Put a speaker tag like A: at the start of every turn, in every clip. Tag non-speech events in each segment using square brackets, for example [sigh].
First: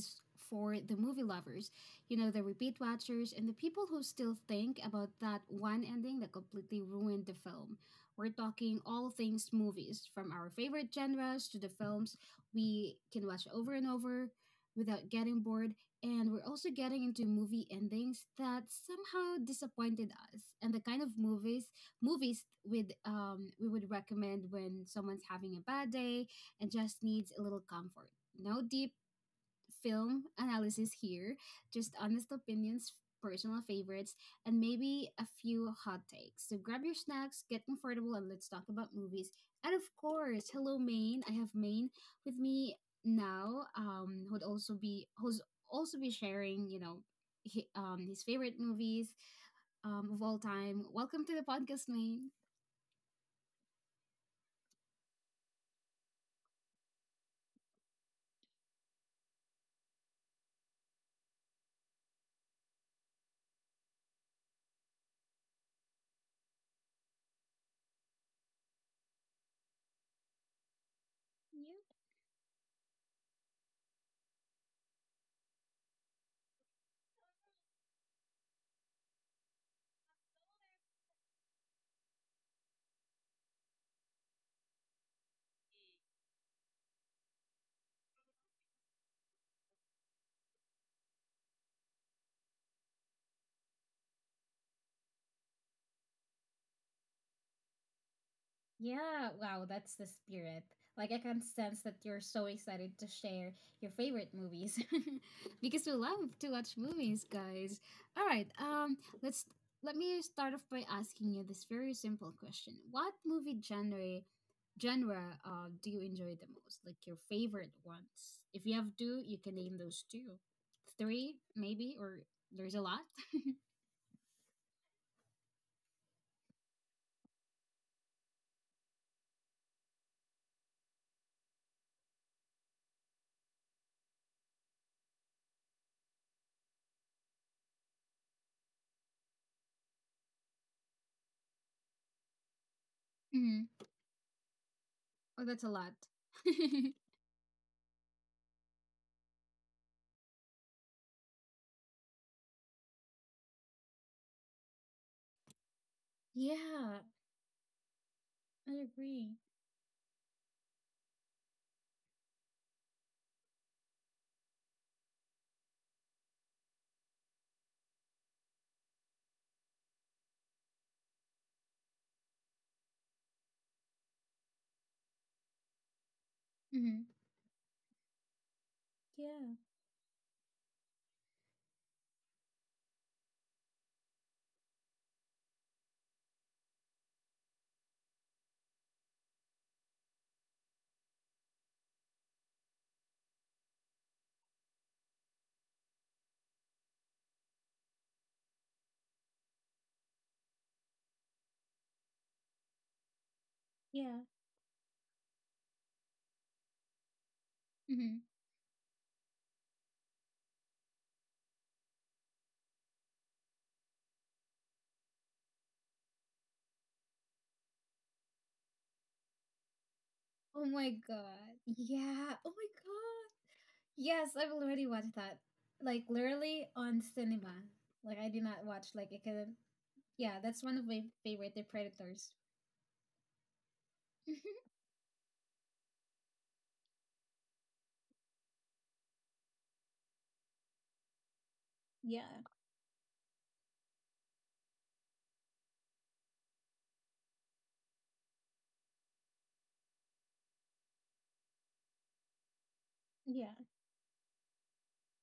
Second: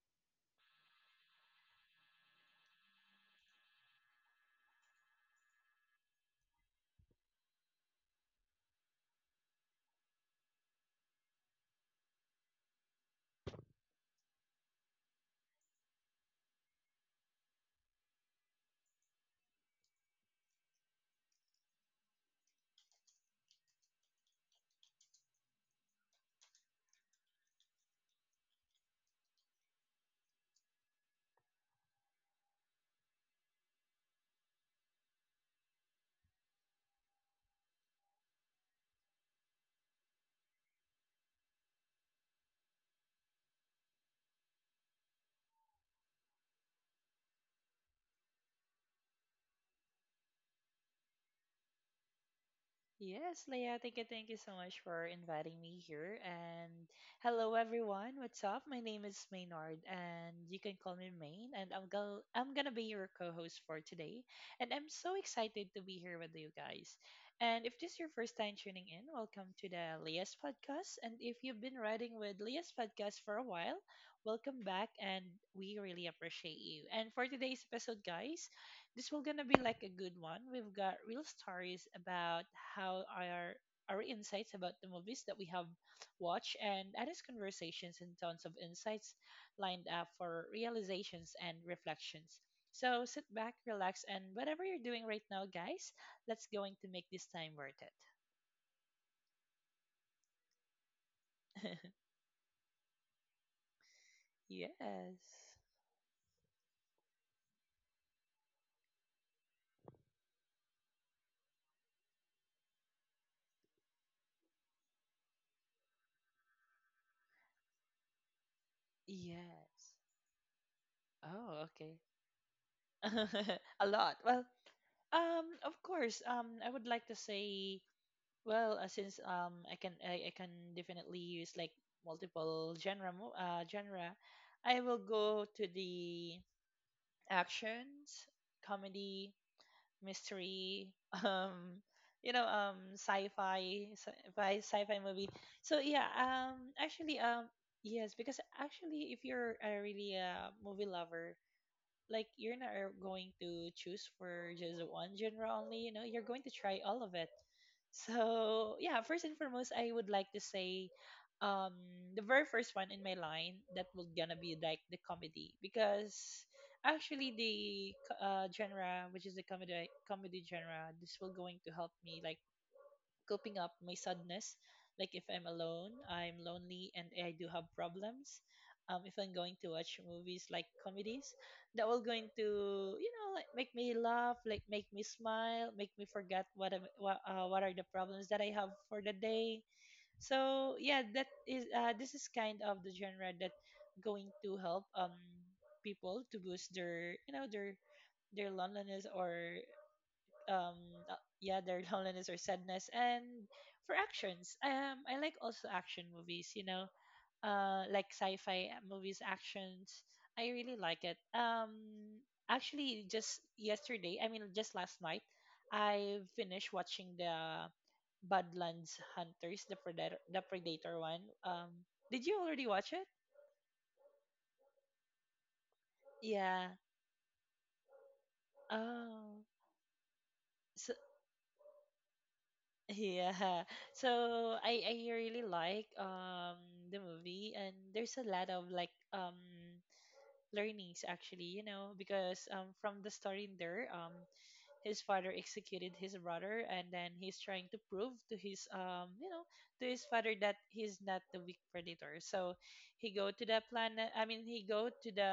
A: is for the movie lovers, you know, the repeat watchers and the people who still think about that one ending that completely ruined the film. We're talking all things movies, from our favorite genres to the films we can watch over and over without getting bored. And we're also getting into movie endings that somehow disappointed us and the kind of movies movies with we would recommend when someone's having a bad day and just needs a little comfort. No deep film analysis here, just honest opinions, personal favorites, and maybe a few hot takes. So grab your snacks, get comfortable, and let's talk about movies. And of course, hello Maine. I have Maine with me now. Who's also be sharing, you know, hi his favorite movies of all time. Welcome to the podcast, Maine.
B: Yes, Leah, thank you, so much for inviting me here. And hello, everyone. What's up? My name is Maynard, and you can call me Main. And I'm gonna be your co-host for today. And I'm so excited to be here with you guys. And if this is your first time tuning in, welcome to the Leah's podcast. And if you've been riding with Leah's podcast for a while, welcome back, and we really appreciate you. And for today's episode, guys, this will gonna be like a good one. We've got real stories about how our insights about the movies that we have watched and honest conversations and tons of insights lined up for realizations and reflections. So sit back, relax, and whatever you're doing right now, guys, that's going to make this time worth
A: Yeah, wow, that's the spirit. Like, I can sense
B: it.
A: that you're so excited to share your favorite movies.
B: [laughs] Yes.
A: [laughs] Because we love to watch movies, guys. All right, let me start off by asking you this very simple question: what movie genre do you enjoy the most? Like your favorite ones? If you have two, you can name
B: Yes.
A: those two, three
B: Oh,
A: maybe,
B: okay.
A: or there's a lot.
B: [laughs] A lot. Well, of course. I would like to say, well, since I can definitely use like multiple genre, I will go to the actions, comedy, mystery, [laughs] um you know,
A: hmm
B: sci-fi movie.
A: Oh,
B: So
A: that's a
B: yeah,
A: lot. [laughs] Mm-hmm.
B: actually yes, because actually if you're a really a movie lover, like you're not are going to choose for just one genre only, you know, you're going to try all of
A: Yeah,
B: it. So
A: I
B: yeah, first and
A: agree.
B: foremost, I would like to say um the very first one in my line that will gonna be like the comedy, because actually the genre, which is the comedy genre, this will going to help me like coping up my sadness. Like if I'm alone, I'm lonely, and
A: hmm
B: I do have problems. If I'm
A: Yeah,
B: going to watch movies like comedies, that will going to, you know, like make me laugh, like make me smile, make me forget what are the problems that I have for the day. So yeah, that is this is kind of the genre that going to help people to boost their, you know, their loneliness or um yeah, their [laughs] loneliness or sadness. And for
A: yeah.
B: actions, I like also action movies, you know, like
A: hmm
B: sci-fi movies, actions. I really like it. Actually just yesterday, I mean just last night, I finished watching the Badlands Hunters, the Predator,
A: Oh my
B: one.
A: god.
B: Did you
A: Yeah. Oh
B: already
A: my
B: watch it?
A: god. Yes, I've already watched that. Like
B: Yeah.
A: literally on cinema. Like I did not watch like it
B: Oh,
A: could, yeah, that's one
B: so
A: of my favorite, the Predators. [laughs]
B: yeah. So I really like the movie, and there's a lot of like learnings actually, you know, because
A: Yeah.
B: from the story in there, his father executed his brother, and then he's trying to prove to his, you know, to his father that he's not the weak predator. So
A: Yeah.
B: he go to the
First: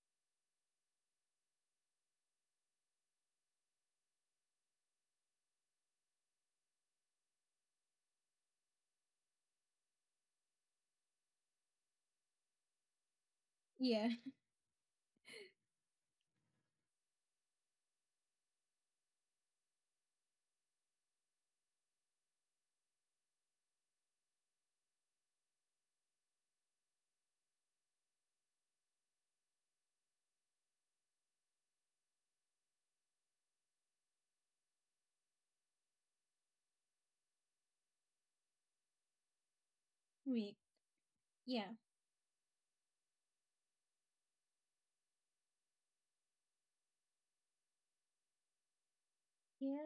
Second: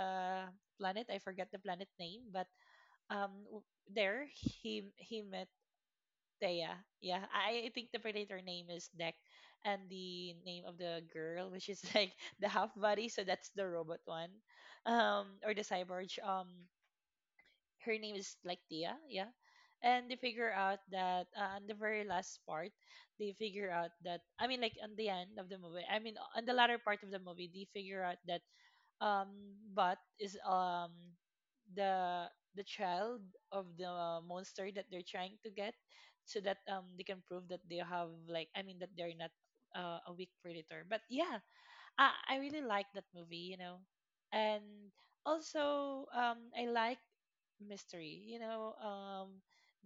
B: planet, I forgot the planet name, but um w- there he met Thea. Yeah, I think the predator name is Deck, and the name of the girl, which is like [laughs] the half body, so that's the robot
A: Yeah.
B: one,
A: [laughs]
B: or the cyborg. Her name is like Thea. Yeah, and they figure out that, on the very last part, they figure out that, I mean, like on the end of the movie, I mean, on the latter part of the movie, they figure out that um but is the the child of the monster that they're trying to get, so that they can prove that they have like, I mean that they're not a weak
A: We,
B: predator. But yeah,
A: yeah.
B: I really like that movie, you know. And also, I like mystery, you know,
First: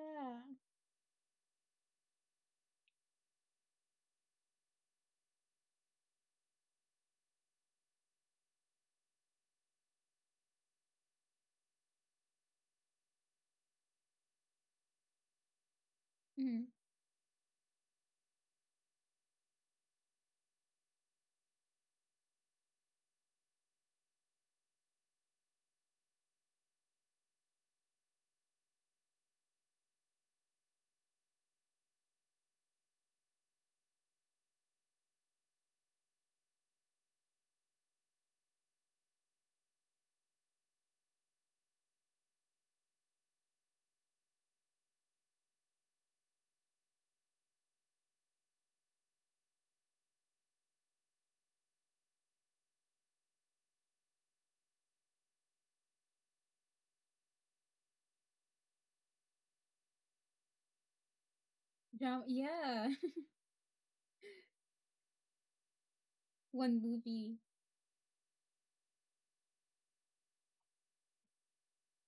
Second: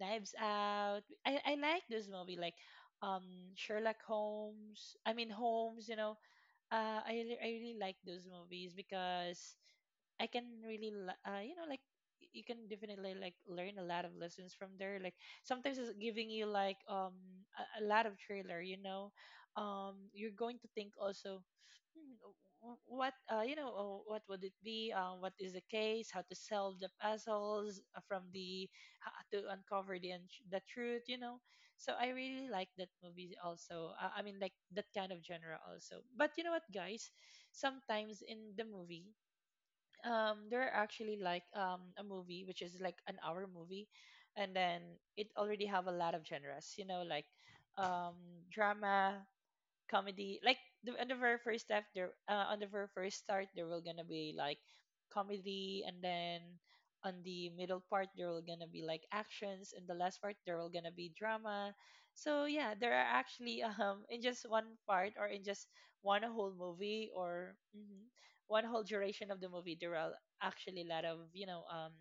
B: Knives Out, I like this movie. Like um Sherlock Holmes, Holmes, you know, I really like those movies because I can really, you know, like you can definitely like learn a lot of lessons from there. Like sometimes it's giving you
A: Mm-hmm.
B: like a lot of trailer, you know, you're going to think also, "Hmm, wh- what you know what would it be? What is the case? How to solve the puzzles, from the how to uncover the truth, you know." So I really like that movie also. I mean, like that kind of genre also. But you know what, guys? Sometimes in the movie, there are actually like a movie which is like an hour movie, and then it already have a lot of genres, you know, like um drama, comedy. Like on the very first step there on the very first start, there will gonna be like comedy, and then on the middle part there will gonna be like actions, and the last part there will gonna be drama.
A: Drama.
B: So yeah,
A: Yeah.
B: there are actually [laughs] in just one part, or in just one
A: [laughs]
B: whole
A: One
B: movie
A: movie
B: or one whole duration of the movie, there are actually a lot of, you know,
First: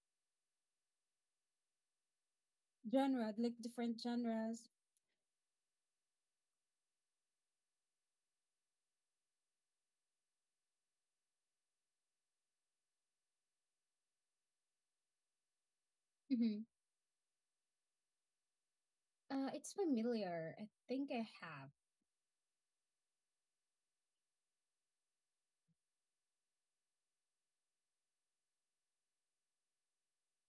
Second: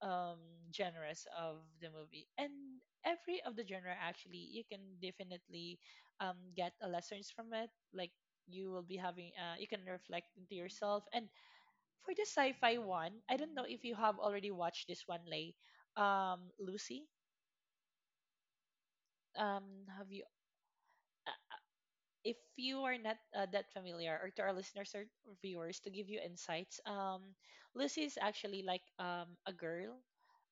B: um genres of the movie, and
A: genre,
B: every of
A: like
B: the genre
A: different
B: actually you
A: genres.
B: can definitely get a lessons from it. Like you will be having, you can reflect into yourself. And for the sci-fi one, I don't know if you have already watched this one, Lay.
A: Mm-hmm.
B: Lucy.
A: It's
B: Have you
A: familiar. I think I
B: uh, uh,
A: have.
B: if you are not that familiar, or to our listeners or viewers, to give you insights, Lucy is actually like a girl.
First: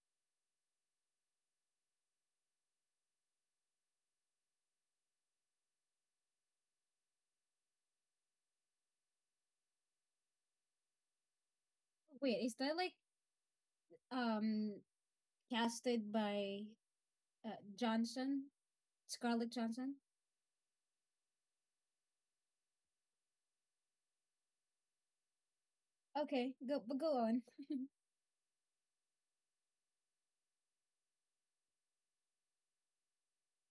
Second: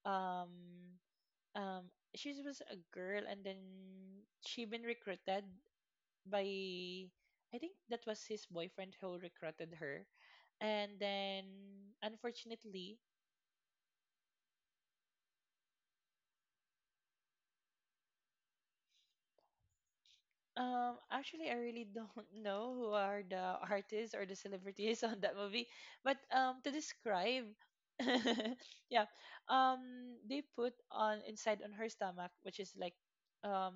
B: um um she was a girl, and then she been recruited by, I think that was his boyfriend who recruited her. And then
A: Wait, is that like
B: unfortunately,
A: um casted by uh, Johnson, Scarlett Johnson?
B: actually I really don't [laughs] know who are the artists or the celebrities on that movie, but
A: Okay,
B: to
A: go, but go on.
B: describe, [laughs] yeah, um they put on inside on her stomach, which is like um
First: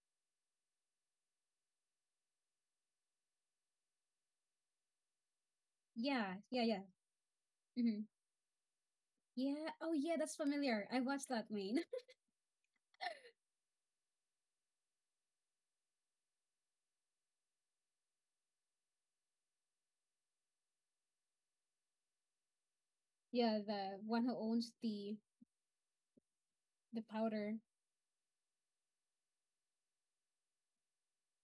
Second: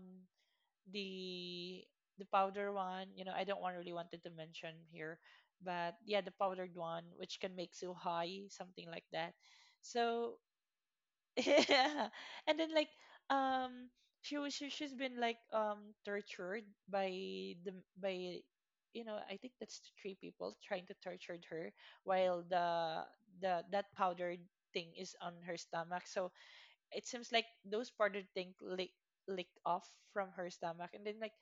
B: the the powder one, you know, I don't want really wanted to mention here, but yeah,
A: Yeah,
B: the
A: yeah,
B: powdered
A: yeah.
B: one which can make you
A: Mm-hmm.
B: high, something like that.
A: Yeah. Oh, yeah. That's
B: So
A: familiar. I watched that,
B: [laughs]
A: main.
B: yeah, and then like um she, she's been like tortured by the by you know, I think that's three people trying to torture her, while
A: [laughs] Yeah,
B: the that
A: the one who
B: powdered
A: owns
B: thing is on her stomach. So
A: the
B: it seems like
A: powder.
B: those powdered thing licked off from her stomach, and then like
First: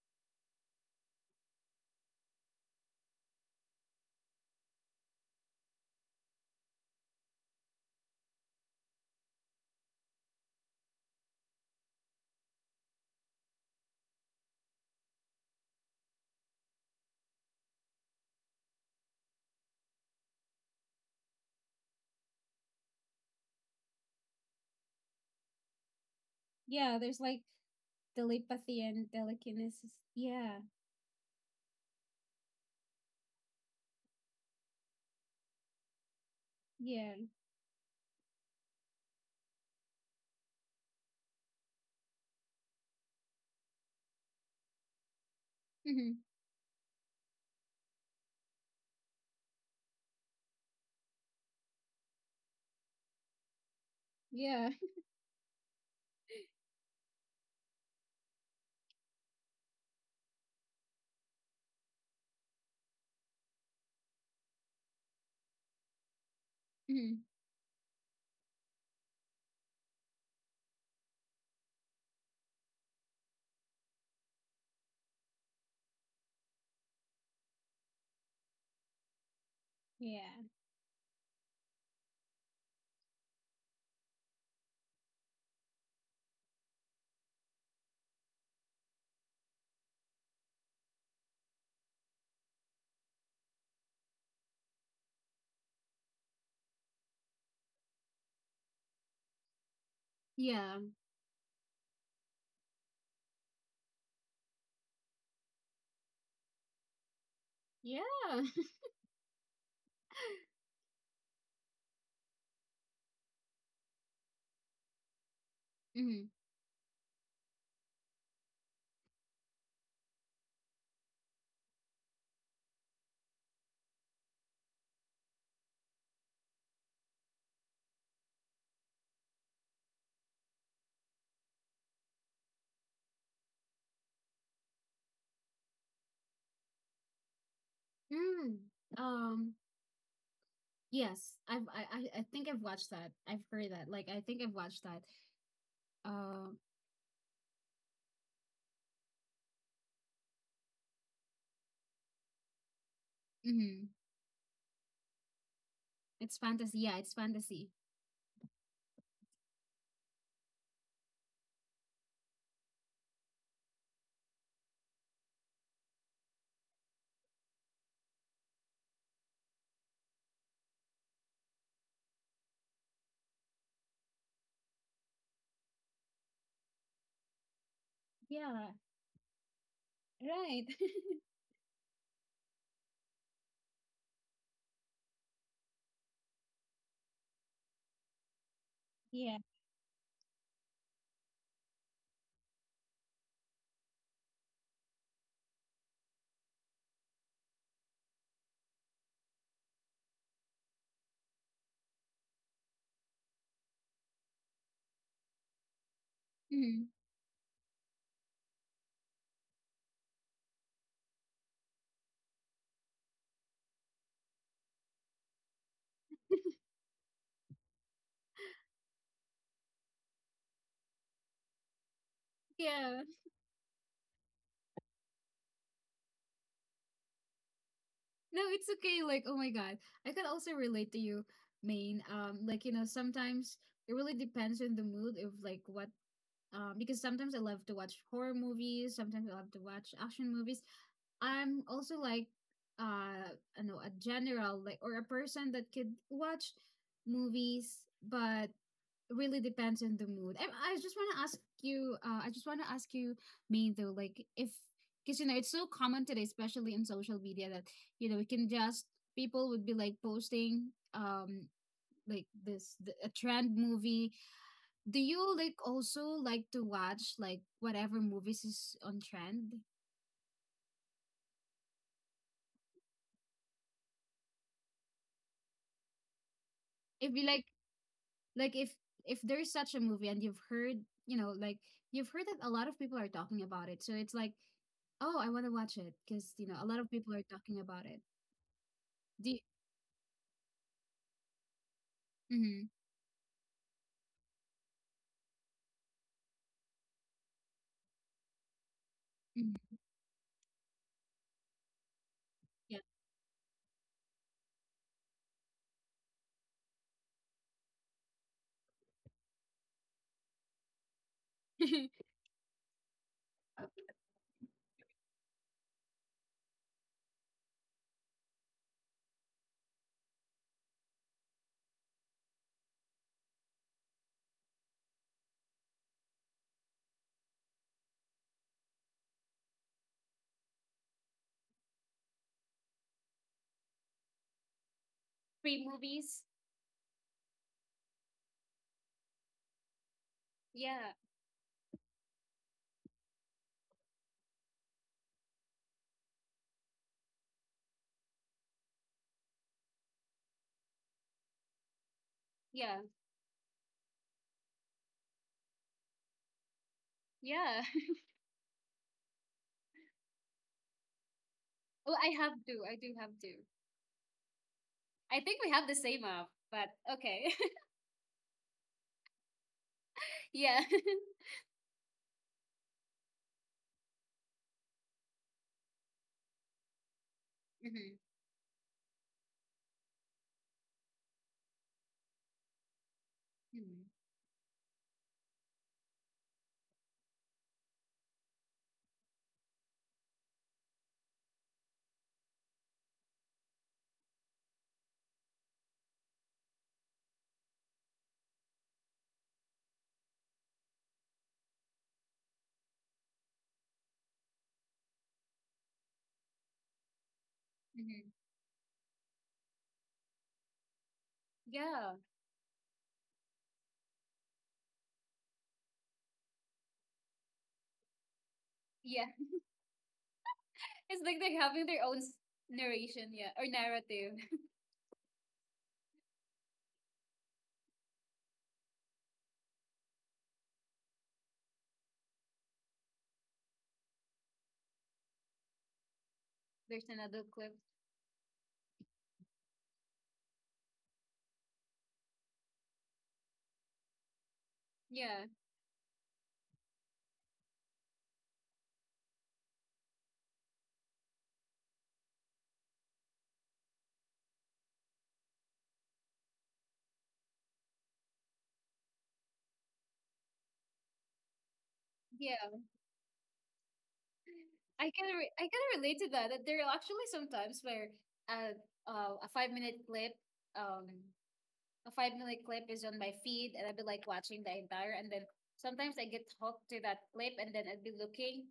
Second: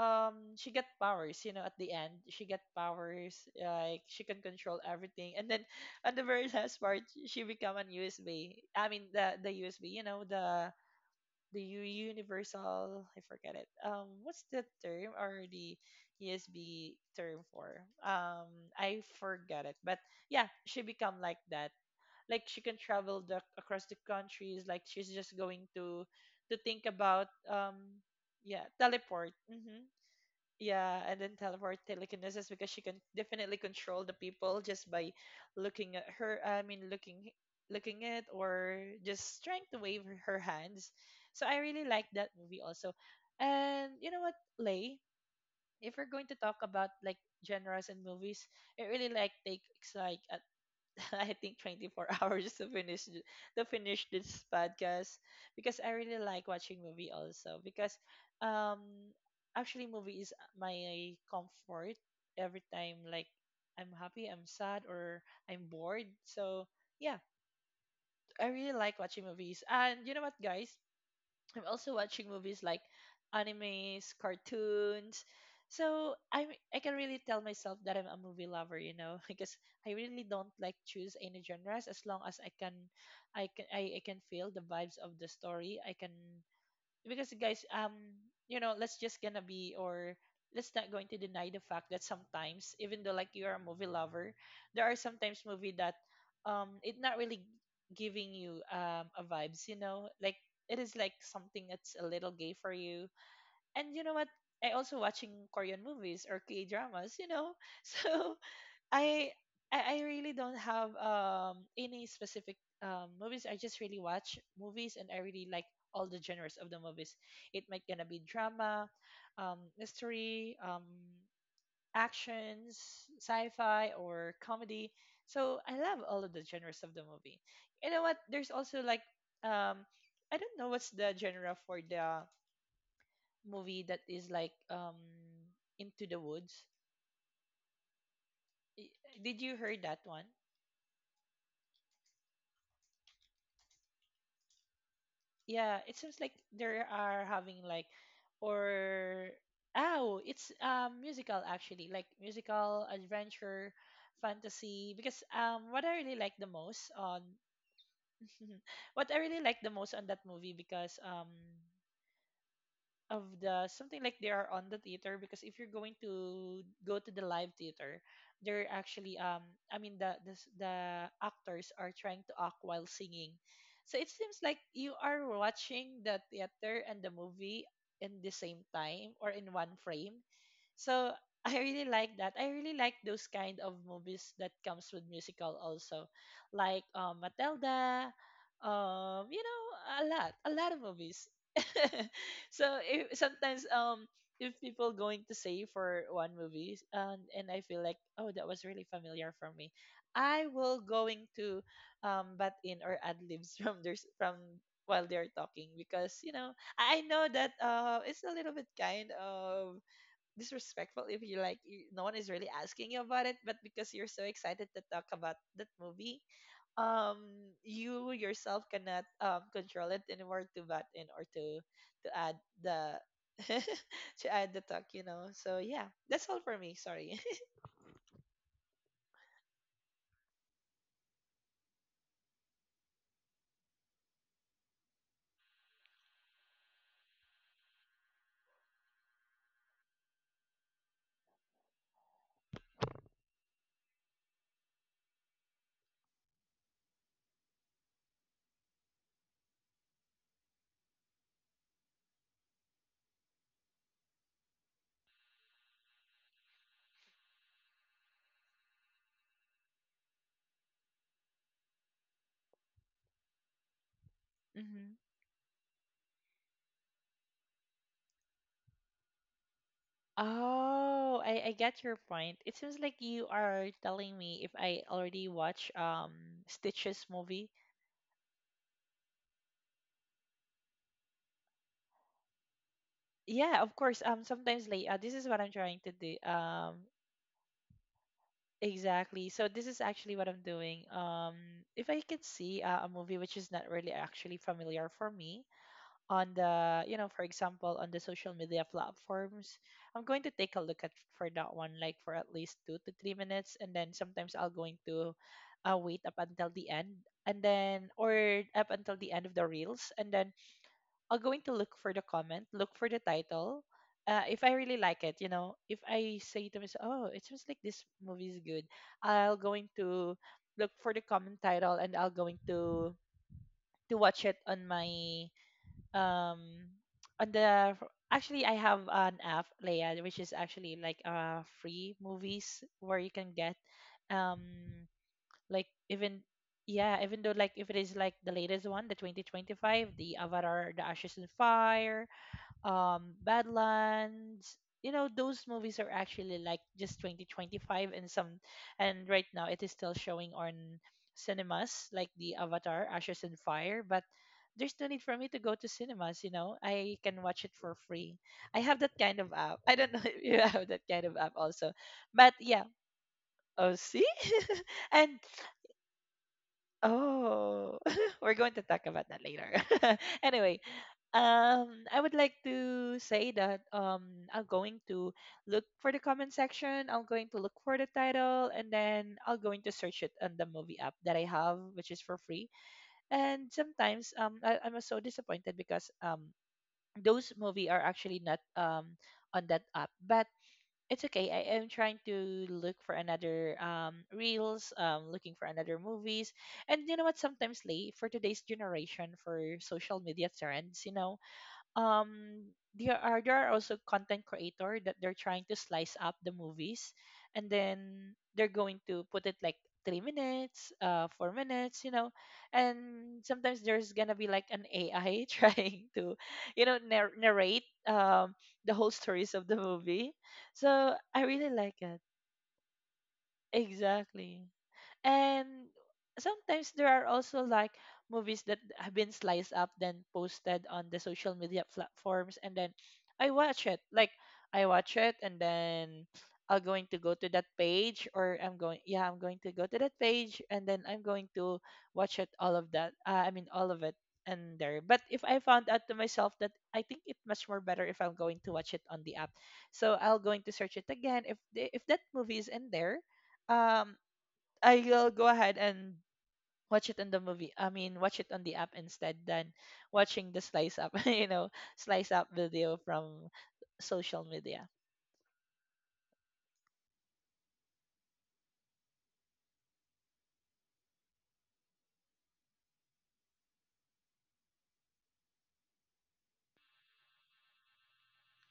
B: she got powers, you know. At the end she got powers, like she can control everything. And then at the very [laughs] last part, she become an USB, the USB, you know, the the U- universal, I forget it, what's the term, or the USB term for, I forgot it, but yeah, she become like that. Like she can travel across the countries, like she's just going to, think
A: Yeah, there's
B: about
A: like
B: yeah,
A: telepathy and
B: teleport. Hmm,
A: telekinesis. Yeah,
B: yeah, and then teleport, telekinesis, because she can definitely control the people just by looking at her. I mean,
A: yeah.
B: looking at, or just trying to wave her hands. So I really like that movie also. And you know what, Lay? If
A: Mhm.
B: we're going to talk about like genres and movies, I really like takes like [laughs] I think 24 [laughs] hours to to finish this
A: Yeah. [laughs]
B: podcast, because I really like watching movie also, because um actually movie is my comfort every time, like I'm happy, I'm sad, or I'm bored. So
A: Mhm.
B: yeah, I really like watching movies. And you know what, guys? I'm also watching movies like animes, cartoons. So I can really tell myself that I'm a movie lover, you know, [laughs] because I really
A: Yeah.
B: don't like choose any genres, as long as I can feel the vibes of the story. I can, because guys, you know, let's just gonna be or let's not going to deny the fact that sometimes even though like you're a movie lover, there are sometimes movie that it not really giving you a vibes, you know, like
A: Yeah.
B: it is like something that's a little gay for you. And you know what, I also watching Korean movies or k dramas you know. [laughs]
A: Yeah.
B: so I I really don't have any specific movies. I just really watch movies, and I really like all
A: hmm
B: the genres of the movies. It might gonna be drama, mystery, actions, sci-fi, or comedy. So I love all of the genres of the movie. You know what? There's also like um I don't know what's the genre for the movie that is like, Into the Woods.
A: Mm.
B: I- Did
A: Um.
B: you heard that one?
A: Yes, I think I've watched that. I've heard that. Like I think I've watched that.
B: Yeah, it seems like
A: Um.
B: they are having like or oh it's musical actually, like musical adventure
A: hmm
B: fantasy. Because what I really
A: It's
B: like the
A: fantasy.
B: most
A: Yeah, it's
B: on
A: fantasy.
B: [laughs] what I really like the most on that movie, because of the something like they are on the theater. Because if you're going to go to the live theater, they're actually I mean the actors are trying to act while singing, so it seems like you are watching the theater and the movie in the same
A: Yeah.
B: time or in one frame.
A: Right. [laughs]
B: So I really like that. I really like those kind of movies that comes with musical also, like Matilda,
A: Yeah.
B: a lot of movies. [laughs] So if, sometimes if people going to say for one movie and I feel like oh that was really familiar for me, I will going to butt in or ad libs [laughs] from while they're talking. Because you know
A: hmm
B: I know that it's a little bit kind of disrespectful if you like you, no one is really asking you about it. But because you're so excited to talk about that movie, um you yourself cannot control it anymore to butt in or to add the
A: Yeah.
B: [laughs] to add the talk, you know. So yeah, that's all for me, sorry. [laughs]
A: No, it's okay. Like, oh my God. I could also relate to you, Maine. Like, you know, sometimes it really depends on the mood of like what, because sometimes I love to watch horror movies, sometimes I love to watch action movies. I'm also like uh I know a general like or a person that could watch movies, but really depends on the mood. I just want to ask you I just want to ask you, main though, like if, because you know it's so common today, especially in social media, that you know we can just, people would be like posting, um like this the, a trend movie,
B: Mm-hmm.
A: do you like also like to watch like whatever movies is on trend?
B: Oh, I get your point. It seems like you are telling me if I already watch Stitch's
A: If you like
B: movie.
A: like if there's such a movie and you've heard, you know, like you've heard that a lot of people are talking
B: Yeah,
A: about
B: of
A: it. So
B: course.
A: it's like,
B: Sometimes like this
A: oh,
B: is
A: I
B: what
A: want
B: I'm
A: to watch
B: trying to
A: it
B: do.
A: because, you know, a lot of people are talking about it.
B: Exactly.
A: Do,
B: So this is actually what I'm doing. If I can see
A: mm-hmm,
B: a movie which is not really actually familiar for me on the, you know, for example, on the social media
A: hmm,
B: platforms, I'm going to take a look at for that one, like for at least two
A: yeah.
B: to three minutes, and then sometimes I'll going to wait up until the end, and then or up until the end of the reels, and then I'll going to look for the comment, look for the title. If I really like it, you know, if I say to myself, "Oh, it seems like this movie is good," I'll going to look for the comment title and I'll going to watch it on my um on the actually I have an app, Leia, which is actually like free movies where you can get um
A: [laughs] Free
B: like
A: movies.
B: even yeah, even though like if it is like the latest one, the 2025, the Avatar, the
A: Yeah,
B: Ashes and Fire, Badlands. You know, those movies are actually like just 2025 and some, and right now it is still showing on cinemas like the
A: yeah,
B: Avatar, Ashes and Fire, but there's no need for me to go to cinemas, you know. I can watch it
A: yeah.
B: for
A: [laughs]
B: free. I have that kind of app. I don't know [laughs] if you have that kind of app also.
A: Well, I have
B: But
A: two.
B: yeah,
A: I do have two.
B: oh see? [laughs] And
A: I think we have the same app, but okay.
B: oh, [laughs] we're going to talk about that later. [laughs]
A: [laughs] Yeah.
B: Anyway,
A: [laughs]
B: I would like to say that I'm going to look for the comment section. I'm going to look for the
A: hmm
B: title, and then I will going to search it on the movie app that I have, which is for free. And
A: hmm
B: sometimes I'm so disappointed because those movie are actually not on that app, but it's okay. I am trying to look for another reels, looking for another movies. And you know what, sometimes late for today's generation for social media trends, you know, there are also content creator that they're trying to slice up the movies and
A: hmm
B: then they're going to put it like 3 minutes 4 minutes,
A: Yeah.
B: you know. And sometimes there's gonna be like an ai [laughs] trying to you know narrate the whole
A: Yeah.
B: stories of the movie, so
A: It's like
B: I
A: they're
B: really
A: having their
B: like
A: own
B: it.
A: s- narration, yeah, or narrative. [laughs]
B: Exactly. And sometimes there are also like movies that have been sliced up then posted on the social media platforms, and then I watch it. Like I watch it and then I'm
A: There's
B: going to go
A: another
B: to
A: clip.
B: that page or I'm going yeah, I'm going to go to that page and then I'm going to watch it all of that. I mean all of it and there. But
A: Yeah,
B: if I found out to myself that I think it much more better if I'm going to watch it on the app. So I'll going to search it again. If that movie is in there, um I'll go ahead and watch it in the movie. I mean, watch it on the app instead than watching the slice up, [laughs] you know, slice up
A: yeah.
B: video from social media.
A: I can relate to that. That there are actually sometimes where uh, a 5-minute clip, um, a 5-minute clip is on my feed, and I'd be like watching the entire, and then sometimes I get hooked to that clip, and then I'd be looking,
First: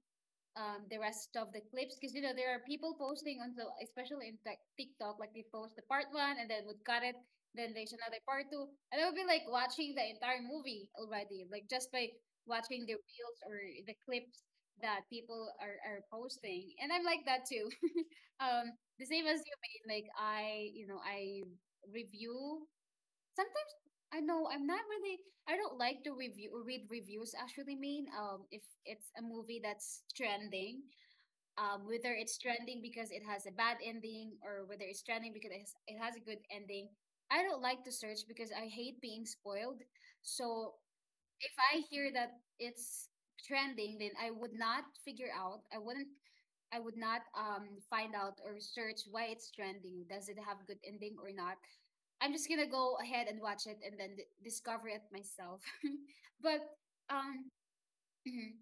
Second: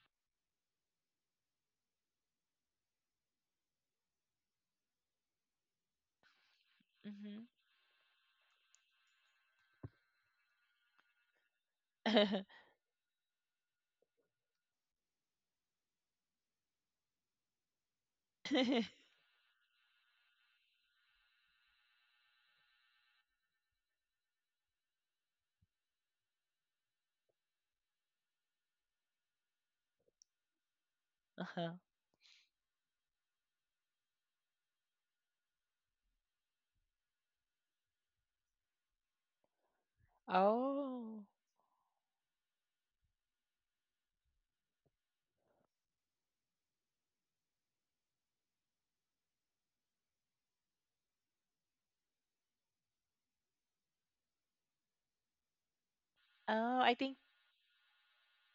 A: the rest of the clips because you know there are people posting on the especially in TikTok, like they post the part one and then would cut it,
B: Mm-hmm.
A: then there's another part two, and I would be like watching the entire movie already, like just by
B: [laughs]
A: watching the reels or the clips that people are posting, and I'm like that too. [laughs] Um, the same as you, made like I review sometimes. I know I'm not really, I don't like to review, read reviews actually, mean um, if it's a movie that's trending,
B: Uh-huh.
A: um, whether it's trending because it has a bad ending, or whether it's trending because it has a good ending, I don't like to search because I hate being spoiled. So
B: Oh.
A: if I hear that it's trending, then I would not figure out. I wouldn't. I would not find out or search why it's trending. Does it have good ending or not? I'm just gonna go ahead and watch it and then discover it myself. [laughs] But
B: Oh, I think
A: um, [clears throat] yeah,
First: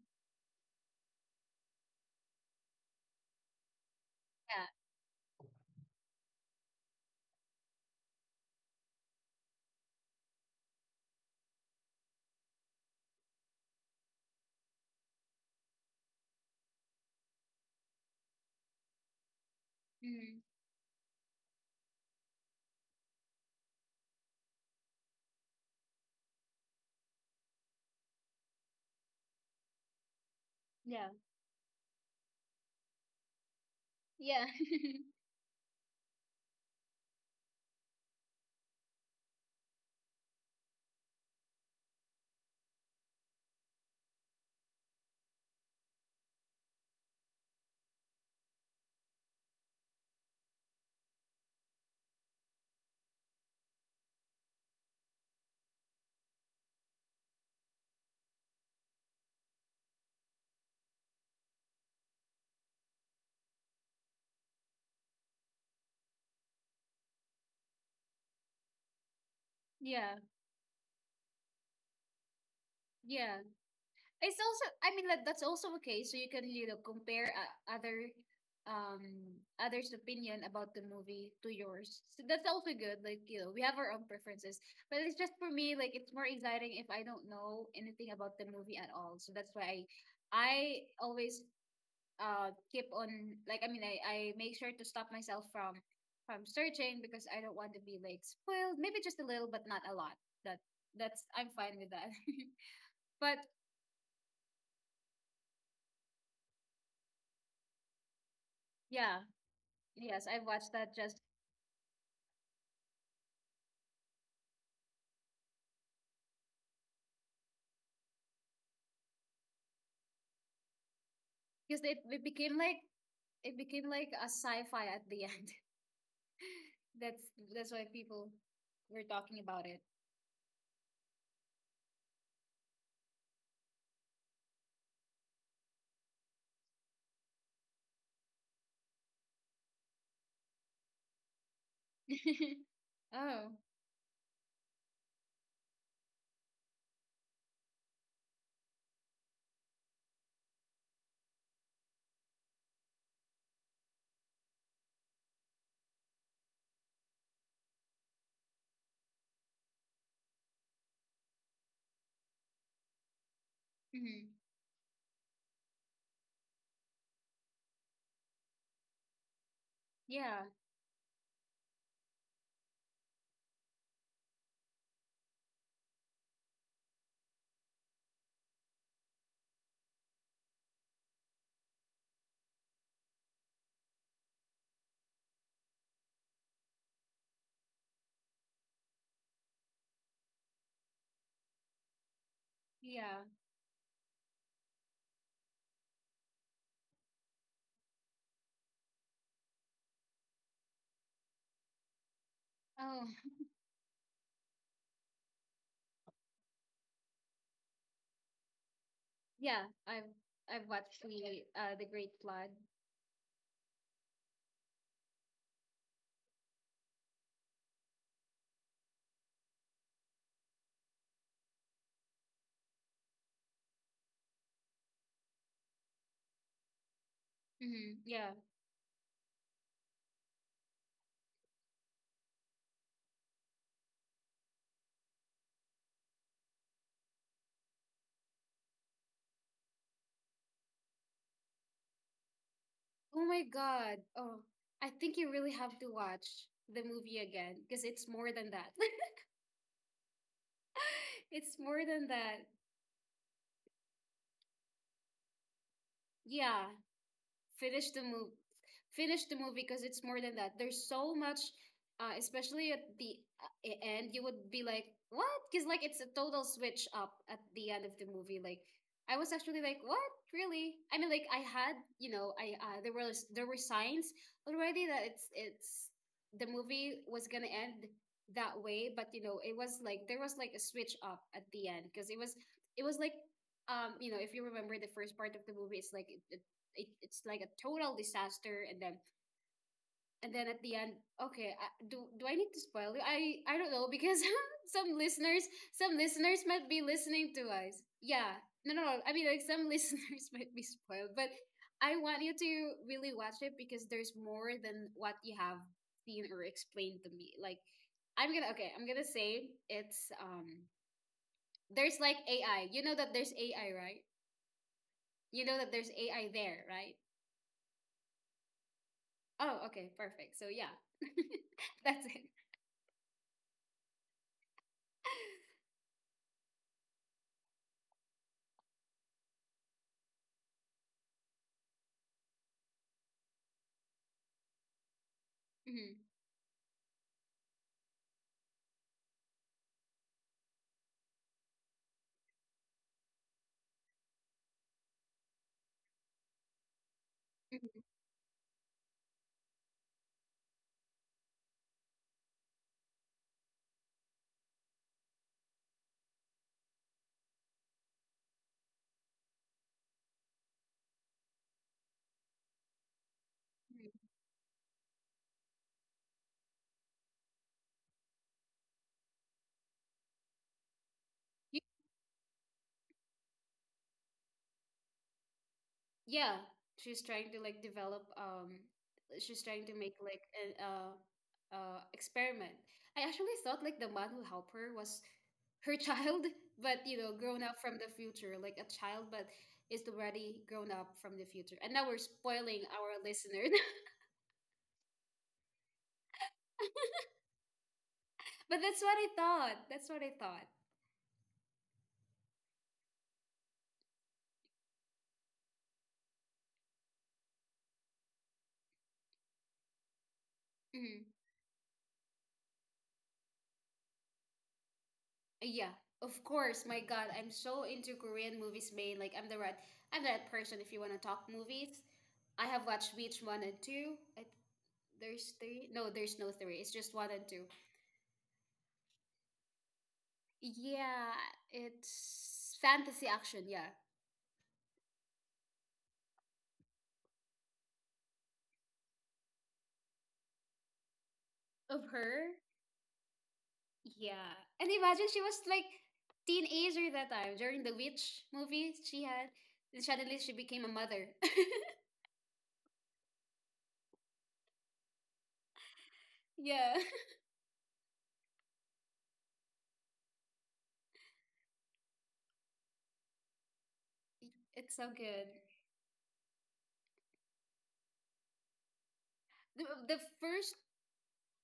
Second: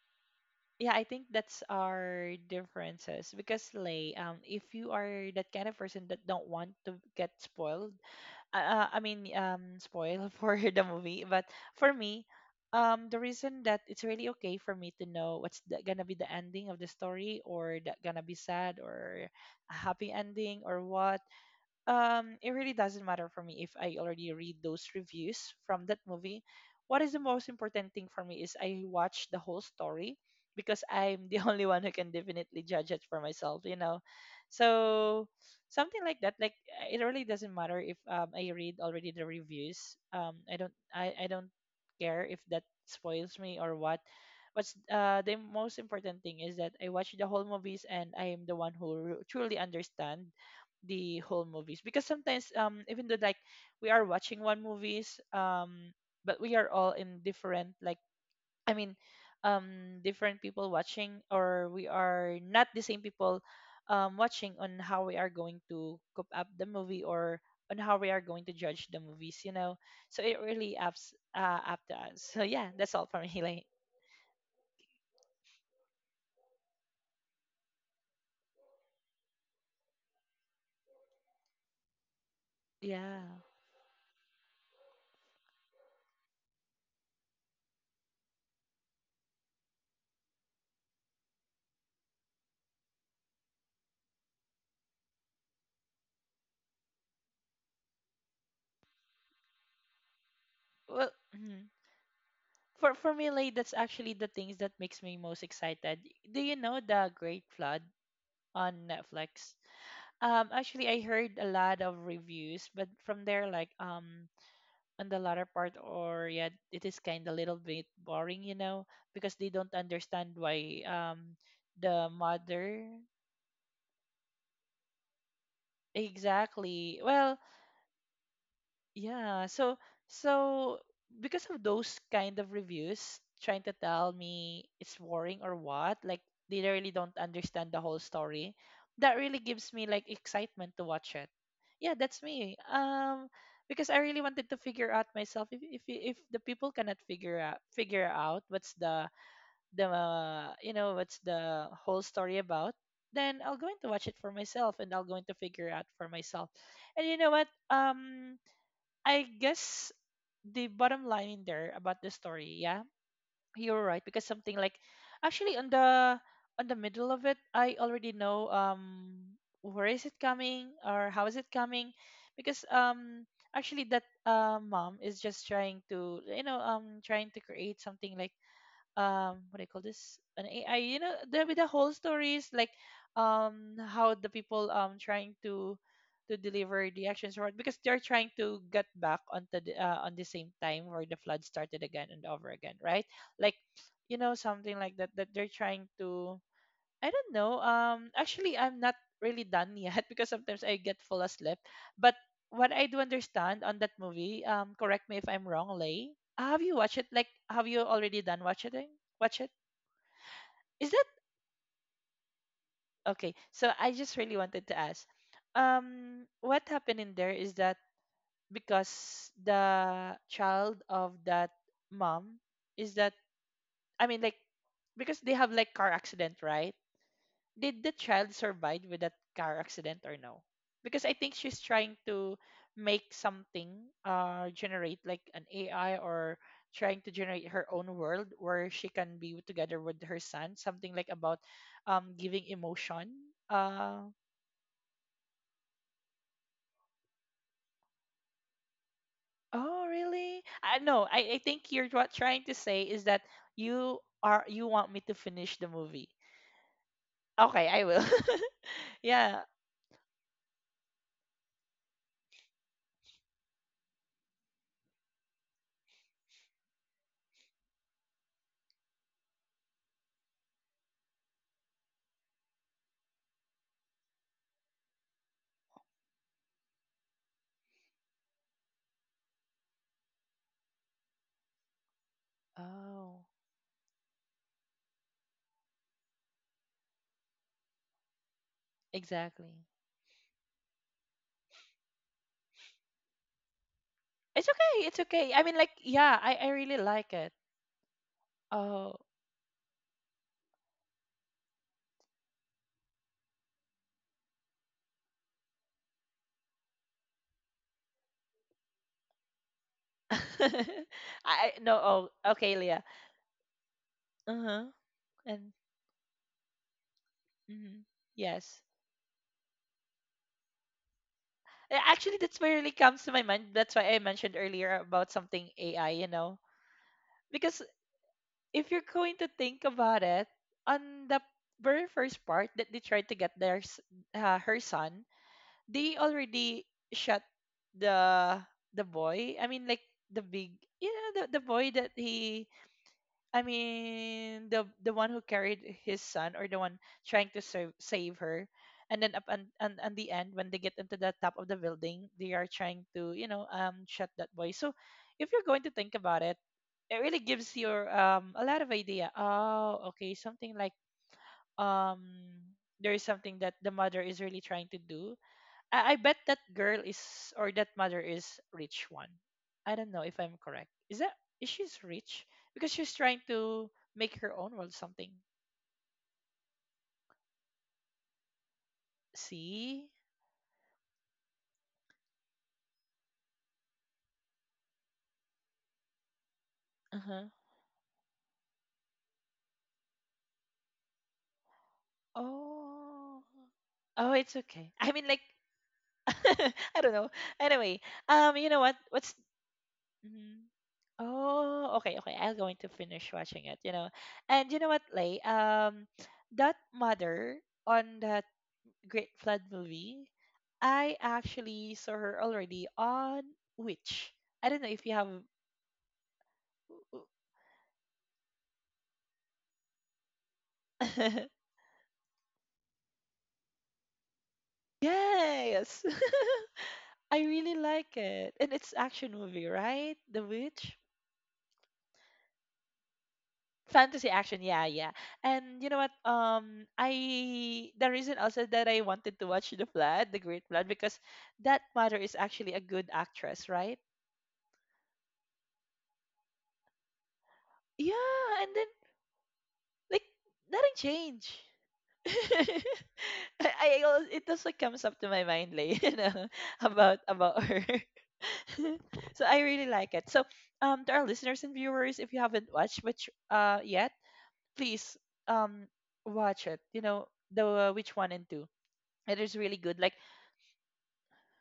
B: yeah, I think that's our differences. Because Lay, if you are that kind of person that don't want to get spoiled, I mean, spoil [laughs] for the movie. But for me, the reason that it's really okay for me to know what's the, gonna be the ending of the story, or that gonna be sad, or a happy
A: mhm,
B: ending, or what, it really doesn't matter for me if I already read those reviews from that movie. What is the most important thing for me is I watch the whole story, because
A: yeah,
B: I'm the [laughs] only one who can definitely judge it for myself, you know.
A: yeah,
B: So something like that, like it really doesn't matter if I read already the reviews. I don't care if that spoils me or what. What's the most important thing is that I watch the whole movies and I am the one who truly understand the whole movies. Because sometimes even though like we are watching one movies, but we are all in different like I mean different people watching, or we are not the same people watching on how we are going to cope up the movie, or on how we are going to judge the movies, you know.
A: [laughs] yeah,
B: So it really ups up to us. So yeah, that's all for
A: yeah.
B: me [laughs] like
A: It's also, I mean, like that's also okay. So you can, you know, compare other, others' opinion about the movie to yours. So that's also good.
B: yeah
A: Like, you know, we have our own preferences. But it's just for me, like, it's more exciting if I don't know anything about the movie at all. So that's why I always keep on, like I mean, I make sure to stop myself from searching because I don't want to be like spoiled. Maybe just a little, but not a lot. That
B: well
A: that's, I'm
B: mhm.
A: fine with that. [laughs]
B: For me
A: But
B: like that's actually the things that makes me most excited. Do you know the Great Flood on
A: yeah,
B: Netflix?
A: yes, I watched
B: Actually,
A: that
B: I
A: just
B: heard a lot of reviews, but from there, like on the latter part, or yeah, it is kind of little bit boring, you know, because they don't understand why
A: because
B: the
A: it became like,
B: mother
A: it became like a sci-fi at the end.
B: exactly.
A: [laughs] That's
B: Well,
A: that's why people were talking
B: yeah,
A: about
B: so
A: it.
B: so because of those kind of reviews trying to tell me it's boring or what, like they really don't understand the whole story, that really gives me like excitement to watch it. Yeah, that's me.
A: [laughs] Oh,
B: Because I really wanted to figure out myself if the people cannot figure out what's the you know what's the whole story about, then I'll go in to watch it for myself and I'll go in to figure out for myself. And you know what? I guess the bottom line in there about the story, yeah, you're right. Because
A: hmm
B: something like actually on the middle of it, I already know where is it
A: yeah,
B: coming or how is it coming. Because actually that mom is just trying to you know trying to create something like what do you call this, an AI, you know, the, with the whole stories, like how the people trying to deliver the actions for it. Because they're trying to get back onto the on the same time where the flood started again and over again, right?
A: yeah.
B: Like you know something like that, that they're trying to I don't know. Actually, I'm not really done yet [laughs] because sometimes I get full asleep. But what I do
A: Oh,
B: understand on that movie, correct me if I'm wrong, Lay. Have you watched it? Like, have you already done watch it? Watch it?
A: yeah. I've
B: Is
A: watched
B: that
A: the Great Flood.
B: okay? So I just really wanted to ask. What happened in there is that because the child of that mom is that I mean like because they have like car accident, right? Did the
A: Yeah.
B: child survive with that car accident or no? Because I think she's trying to make something, generate like an AI or trying to generate her own world where she can be together with her son. Something like about, giving emotion.
A: Oh my God.
B: Uh,
A: Oh, I think you really have to watch the movie again because it's more than that. [laughs]
B: oh really? I no. I
A: It's
B: think you're
A: more than
B: what trying
A: that.
B: to say is that you are you want me to finish the movie.
A: Yeah,
B: Okay, I
A: finish
B: will.
A: the movie,
B: [laughs]
A: finish the
B: Yeah.
A: movie because it's more than that, there's so much, especially at the end, you would be like what, because like it's a total switch up at the end of the movie. Like I was actually like what, really, I mean, like I had, you know, I there were, there were signs already that it's the movie was gonna end that way, but you know it was like there was like a switch up at the end because it was, it was like,
B: Oh,
A: um, you know if you remember the first part of the movie, it's like it, it's like a total disaster and then,
B: exactly.
A: and then at the end, okay, do, do I need to spoil you? I don't know because
B: It's
A: [laughs]
B: okay.
A: some
B: It's okay.
A: listeners,
B: I mean, like,
A: some
B: yeah,
A: listeners
B: I
A: might
B: really
A: be
B: like
A: listening
B: it.
A: to us. Yeah, no no no,
B: Oh,
A: I mean like some [laughs] listeners might be spoiled, but I want you to really watch it because there's more than what you have seen or explained to me. Like I'm gonna, okay, I'm gonna say it's
B: [laughs]
A: um,
B: I no.
A: there's like
B: Oh, okay,
A: AI, you
B: Leah.
A: know that there's AI, right?
B: Uh huh.
A: You
B: And
A: know that there's AI there, right?
B: mhm, yes,
A: Oh, okay, perfect. So yeah, [laughs] that's it.
B: Actually, that's where really comes to my mind. That's why I mentioned earlier about something AI. You know, because if you're going to think about it, on the very first part that they tried to get her son, they
A: Mhm,
B: already shot the the boy. I mean, like the big, the boy that he, I mean, the one who carried his son, or the one trying to save
A: mhm,
B: save her. And then up and the end, when they get into the top of the building, they are trying to shut that boy. So, if you're going to think about it, it really gives you a lot of idea. Oh, okay, something like um there is something that the
A: mhm.
B: mother is really trying to do. I bet that girl is, or that mother is, rich one. I don't know if I'm correct. Is that, is
A: Y-
B: she's rich? Because she's trying to make her own world something.
A: Yeah, she's trying to like develop. She's trying to make
B: See?
A: like an experiment. I actually thought like the man who helped her was her child, [laughs] but you know,
B: Uh-huh.
A: grown up from the future, like a child, but is already grown up from the future. And now we're spoiling our
B: Oh.
A: listeners. [laughs]
B: Oh, it's okay. I mean like, [laughs] I don't know. Anyway,
A: But that's what I
B: What's?
A: thought. That's what I thought.
B: Mhm. Oh, okay, okay. I'm going to finish watching it. And you know what, Lay? That mother on the Great Flood movie, I
A: Mm-hmm.
B: actually saw her already on Witch. I don't know if you have.
A: Yeah, of course. My God, I'm so into Korean movies, man. Like I'm the right person. If you want to talk
B: [laughs]
A: movies, I have watched Beach one and two. I, there's three. No,
B: Yes,
A: there's no three.
B: [laughs]
A: It's just one
B: I
A: and two.
B: really like it, and it's action movie, right? The Witch,
A: Yeah, it's fantasy action. Yeah,
B: fantasy action. Yeah, yeah. And you know what? I the reason also that I wanted to watch the Flood, the Great Flood, because that
A: of
B: mother is
A: her.
B: actually a good actress, right?
A: Yeah, and imagine she was like teenager that time during the
B: Yeah,
A: Witch
B: and then
A: movie she had, and
B: like
A: suddenly she became a
B: nothing
A: mother. [laughs]
B: changed. [laughs] I, it also comes up to my mind, like, [laughs] you know,
A: Yeah,
B: about about her. [laughs] So I really like it. So to our listeners and viewers, if you haven't watched which yet,
A: [laughs] it's so
B: please
A: good.
B: um watch it. You know, the which one and two. It is really
A: The,
B: good. Like,
A: the first,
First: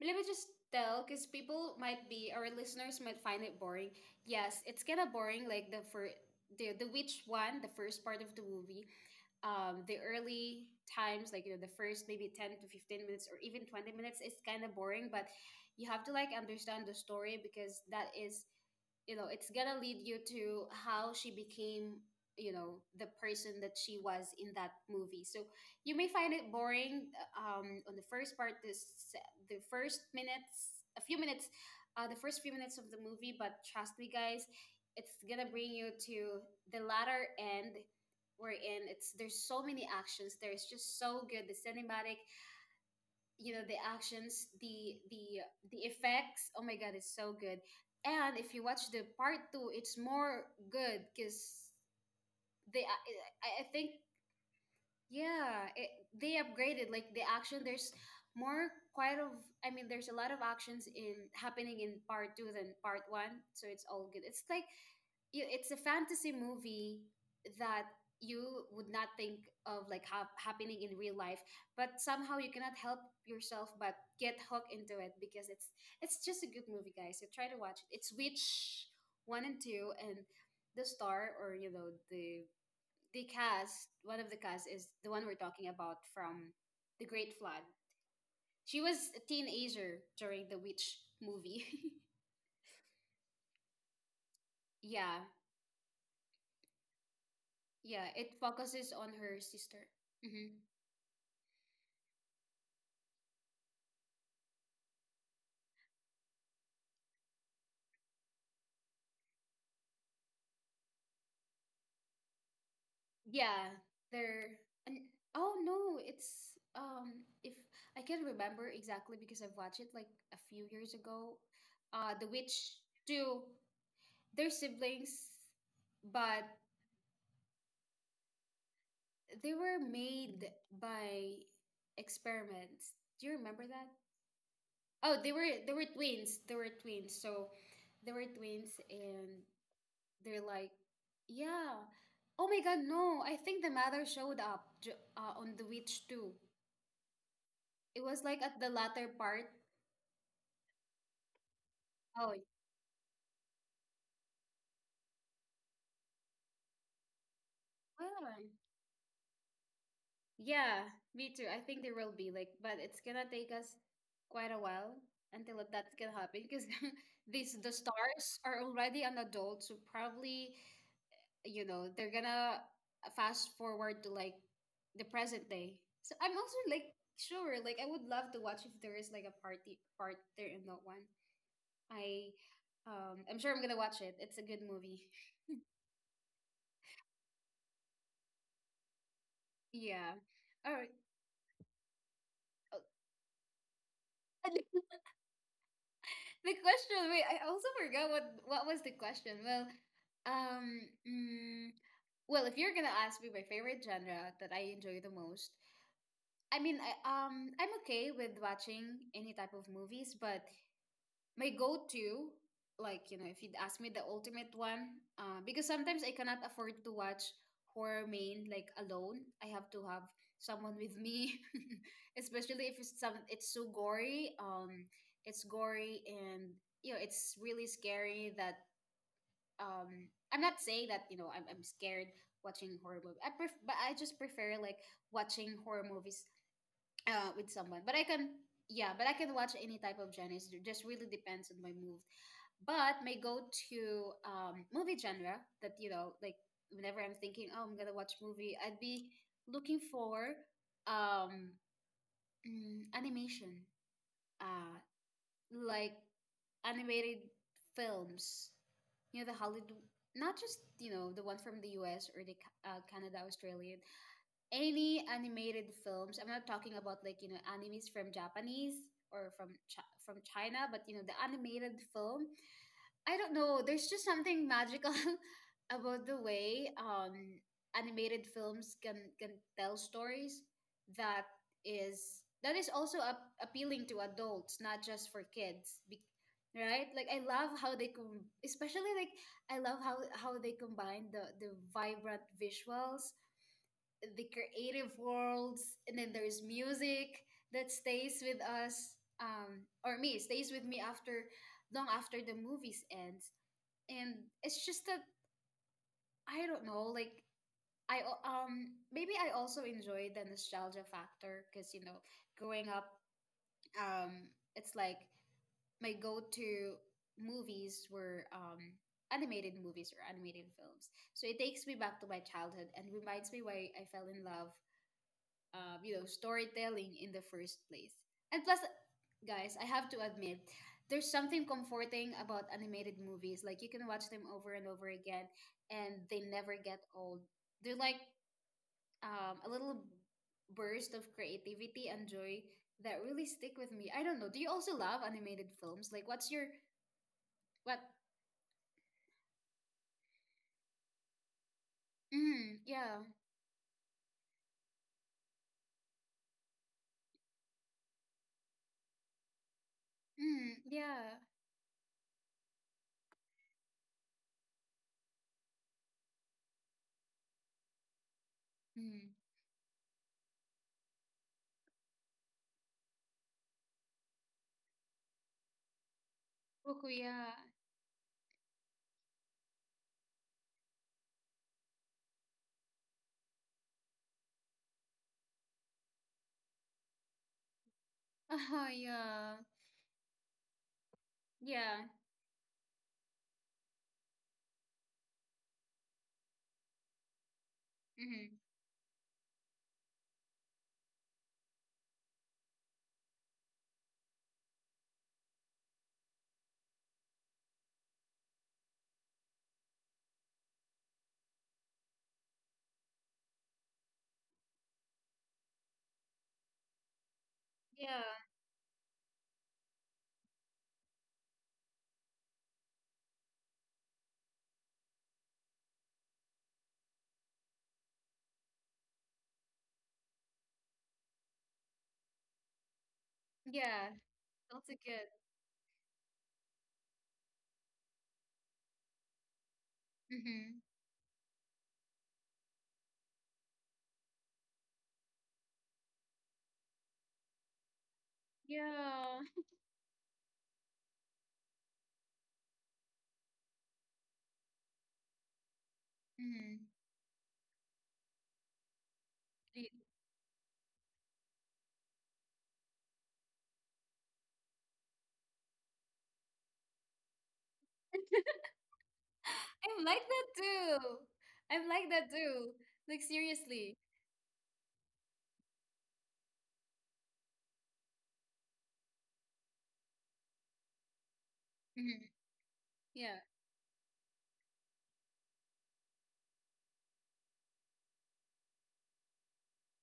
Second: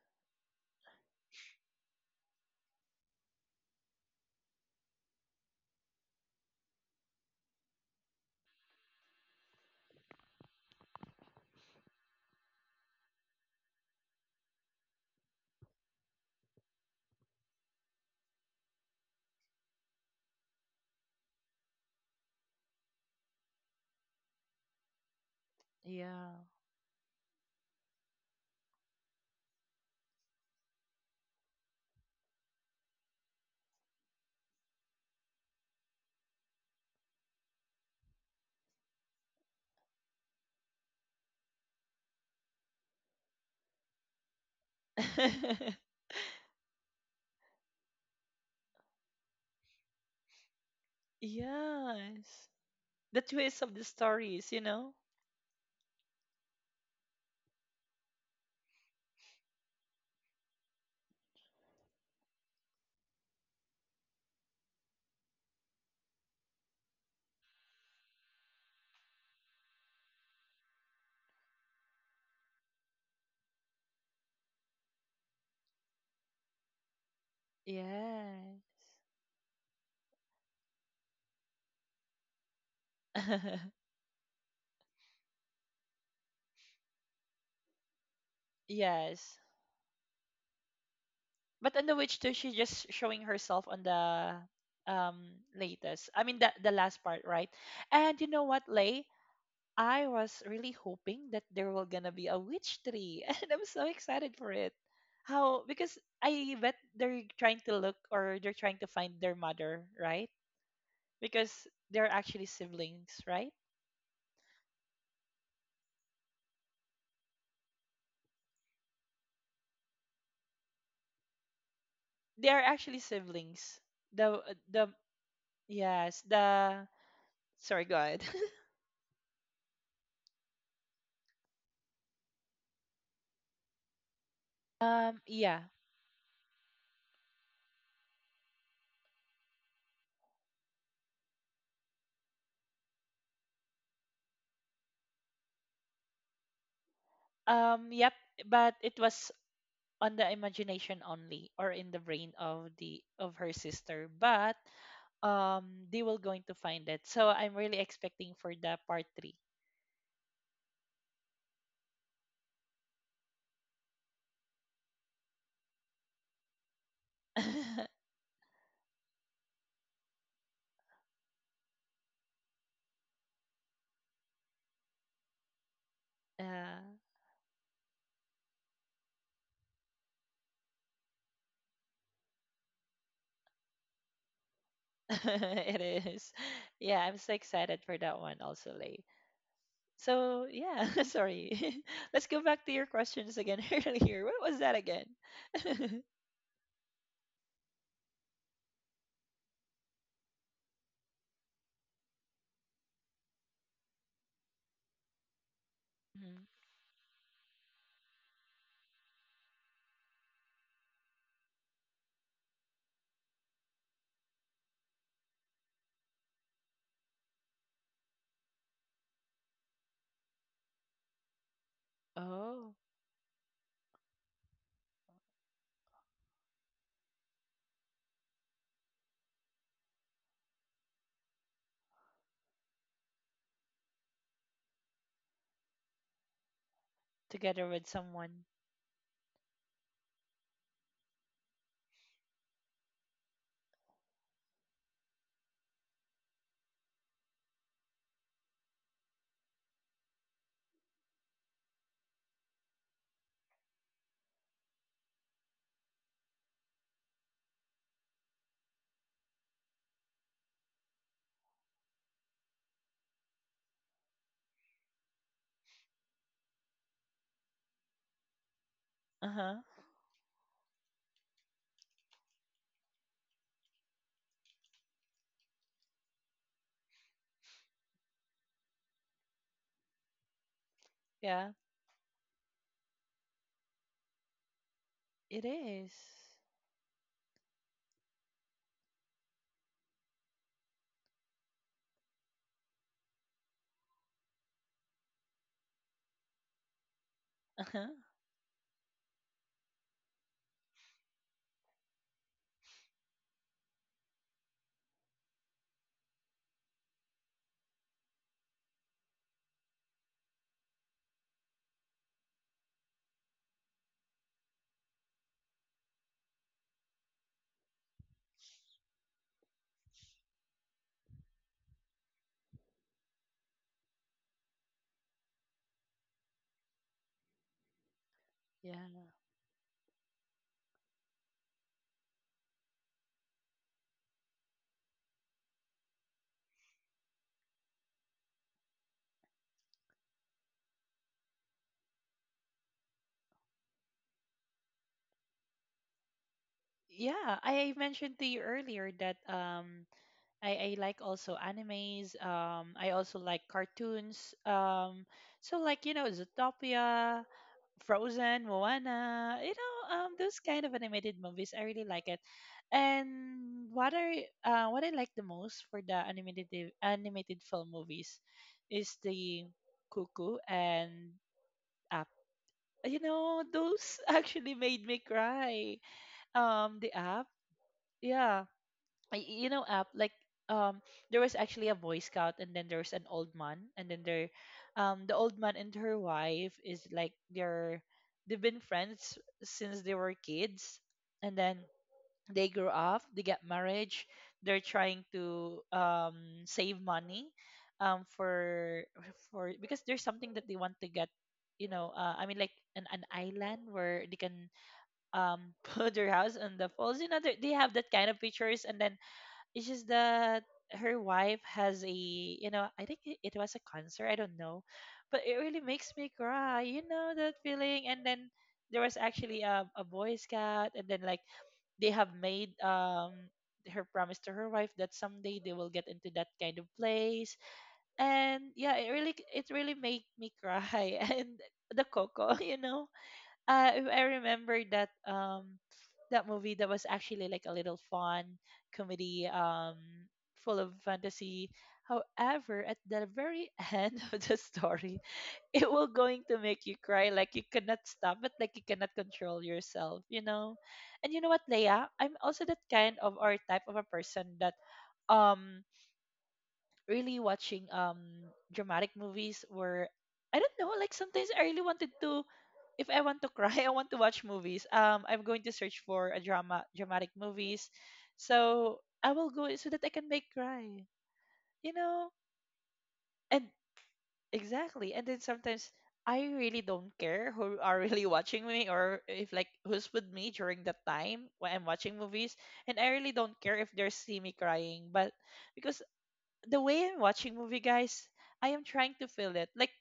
A: let me just tell, because people might be, our listeners might find it boring. Yes, it's kind of boring, like the for the the witch one, the first part of the movie. The early times, like you know, the first maybe 10 to 15 minutes or even 20 minutes, is kind of boring. But you have to like understand the story, because that is, you know, it's gonna lead you to how she became, you know, the person that she was in that movie. So you may
B: yeah,
A: find it boring on the first part, this the first minutes, a few minutes, the first few minutes of the movie. But trust me guys, it's gonna bring you to the latter end. We're in it's There's so many actions, there's just so good, the cinematic, you know, the actions, the the
B: [laughs]
A: effects. Oh my god, it's so good. And if you watch the part two, it's more good because
B: yes,
A: they i,
B: the
A: I
B: twist
A: I
B: of the
A: think.
B: stories. You know,
A: Yeah, they upgraded like the action. There's more, quite of I mean, there's a lot of actions in happening in part two than part one. So it's all good. It's like you, it's a fantasy movie that you would not think of, like happening in real life, but somehow you cannot help yourself but get hooked into it, because it's just a good movie guys, so try to watch it. It's
B: yeah,
A: Witch one and two. And the star, or you know, the
B: [laughs]
A: cast, one of the cast is the one we're talking about from the Great Flood. She was a
B: yes.
A: teenager during the Witch
B: But on
A: movie.
B: the witch too, she's just showing herself on the
A: [laughs] Yeah.
B: um latest. I mean the last part, right?
A: Yeah,
B: And you
A: it
B: know what,
A: focuses
B: Lay?
A: on her sister.
B: I was
A: Mm-hmm.
B: really hoping that there will gonna be a witch tree, [laughs] and I'm so excited for it. How? Because I bet they're trying to look, or they're trying to find their mother, right? Because they're actually siblings, right?
A: Yeah, they're and, oh no, it's if I can remember exactly, because I've watched it like a few years ago. The
B: They are
A: Witch
B: actually
A: two,
B: siblings. The
A: they're
B: the
A: siblings,
B: Yes,
A: but
B: the, sorry, go ahead. [laughs]
A: they were made by experiments. Do you remember that? Oh,
B: Yeah.
A: they were twins. They were twins. So they were twins and they're like, yeah. Oh my god, no. I think the mother showed up on the Witch too. It
B: Yep.
A: was like at the
B: But it
A: latter
B: was
A: part.
B: on the imagination only, or in the brain
A: Oh,
B: of the of her sister. But um they will going to find it, so I'm really expecting
A: well,
B: for the part three.
A: yeah, me too. I think there will be like, but it's gonna take us quite a while until that can happen, because [laughs] these, the
B: [laughs]
A: stars are already an adult, so probably you know they're gonna fast forward to like the present day. So I'm also
B: Yeah.
A: like sure, like I would love to watch if there is like a part there in that one. I I'm sure I'm gonna watch it. It's a good movie.
B: [laughs]
A: [laughs]
B: It is. Yeah, I'm so excited for that one also, Lay.
A: Yeah.
B: So
A: All
B: yeah,
A: right.
B: [laughs] sorry. [laughs] Let's go back to your questions again. [laughs] Earlier, what was that
A: [laughs]
B: again? [laughs]
A: The question. Wait, I also forgot what was the question. Well, um, mm, well, if you're gonna ask me my favorite genre that I enjoy the most,
B: Mhm.
A: I mean, I'm okay with watching any type of movies, but my go-to, like you know, if you'd ask me the ultimate one, because sometimes I cannot afford to watch horror, main like alone. I have to have someone with me. [laughs] Especially
B: Oh,
A: if it's some, it's so gory. It's gory, and you know it's really scary. That um I'm not saying that, you know, I'm scared watching horror movie. But I just prefer like watching horror movies with
B: together
A: someone.
B: with
A: But I can,
B: someone.
A: yeah, but I can watch any type of genres. It just really depends on my mood. But my go-to movie genre, that you know, like whenever I'm thinking, oh, I'm gonna watch movie, I'd be looking for um, animation, uh, like animated films. You know, the Hollywood, not just, you know, the one from the U.S. or Canada, Australia. Any animated films. I'm not talking about, like, you know, animes from Japanese or from
B: Uh-huh.
A: Chi from China, but you know, the animated film. I don't know, there's just something magical [laughs] about the way animated films can tell stories that
B: Yeah,
A: is also appealing to adults, not just for
B: it
A: kids.
B: is.
A: Right? Like I love how especially like I love how they combine the vibrant visuals, the creative worlds, and then there's music that
B: Uh-huh.
A: stays with us, or me stays with me after, long after the movies ends. And it's just that I don't know, like maybe I also enjoy the nostalgia factor, because you know growing up, um it's like my go-to movies were animated movies or animated films. So it takes me back to my childhood and reminds me why I fell in love, you know, storytelling in the first place. And plus,
B: Yeah.
A: guys, I have to admit, there's something comforting about animated movies. Like you can watch them over and over again, and they never get old. They're like a little burst of creativity and joy that really stick with me. I don't know. Do you also love animated films? Like, what's your
B: Yeah, I
A: what?
B: mentioned to you earlier that I like also animes.
A: Mm,
B: I
A: yeah.
B: also like cartoons. So, like, you know, Zootopia, Frozen, Moana. You know, those
A: Mm,
B: kind of animated
A: yeah.
B: movies. I really like it. And what I like the most for the animated film movies is
A: Mm.
B: the Cuckoo and Up. You know, those [laughs] actually made me cry.
A: Boku,
B: The Up.
A: yeah. [laughs]
B: Yeah, I- you know app like um there was actually a boy scout, and then there's an old man, and then there, the old man and her wife is, like, they're, they've been
A: Uh-huh,
B: friends
A: yeah.
B: since they were kids. And then
A: Yeah.
B: they grow up, they get marriage, they're trying to save money
A: Mm-hmm.
B: for, because there's something that they want to get, you know, an island where they can [laughs] put their house on the falls. You know, they have that kind of pictures. And then it's just that her wife has a, you know, I think it, it was a concert, I don't know, but it really makes me cry, you know, that feeling.
A: Yeah.
B: And then there was actually a Boy Scout, and then, like, they have made her promise to her wife that someday they will get into that kind of place. And yeah, it really, it really made me cry. [laughs] And the Coco, [laughs] you know, if
A: Yeah.
B: I remember
A: That's a
B: that,
A: good.
B: that movie, that was actually like a little fun comedy,
A: Mm-hmm.
B: full of fantasy. However, at the very end [laughs] of the story, it will going to make you cry, like you cannot stop it, like you cannot
A: Yeah.
B: control yourself, you know. And you know what, Leia? I'm also that kind of or type of a person that um
A: Mm-hmm.
B: really watching dramatic movies where, I don't know, like sometimes I really wanted to, if I want to cry, [laughs] I want to watch movies. Um, I'm going to search for a dramatic movies.
A: [laughs] I'm
B: So I will go, so that I
A: like
B: can
A: that
B: make
A: too.
B: cry.
A: I'm
B: You
A: like that
B: know?
A: too. Like
B: And
A: seriously.
B: exactly. And then sometimes I really don't care who are [laughs] really watching me, or if, like, who's with me during that time when I'm
A: Hmm.
B: watching movies. And I really
A: Yeah,
B: don't care if they see me crying. But because the way I'm watching movie, guys, I am trying to feel it. Like,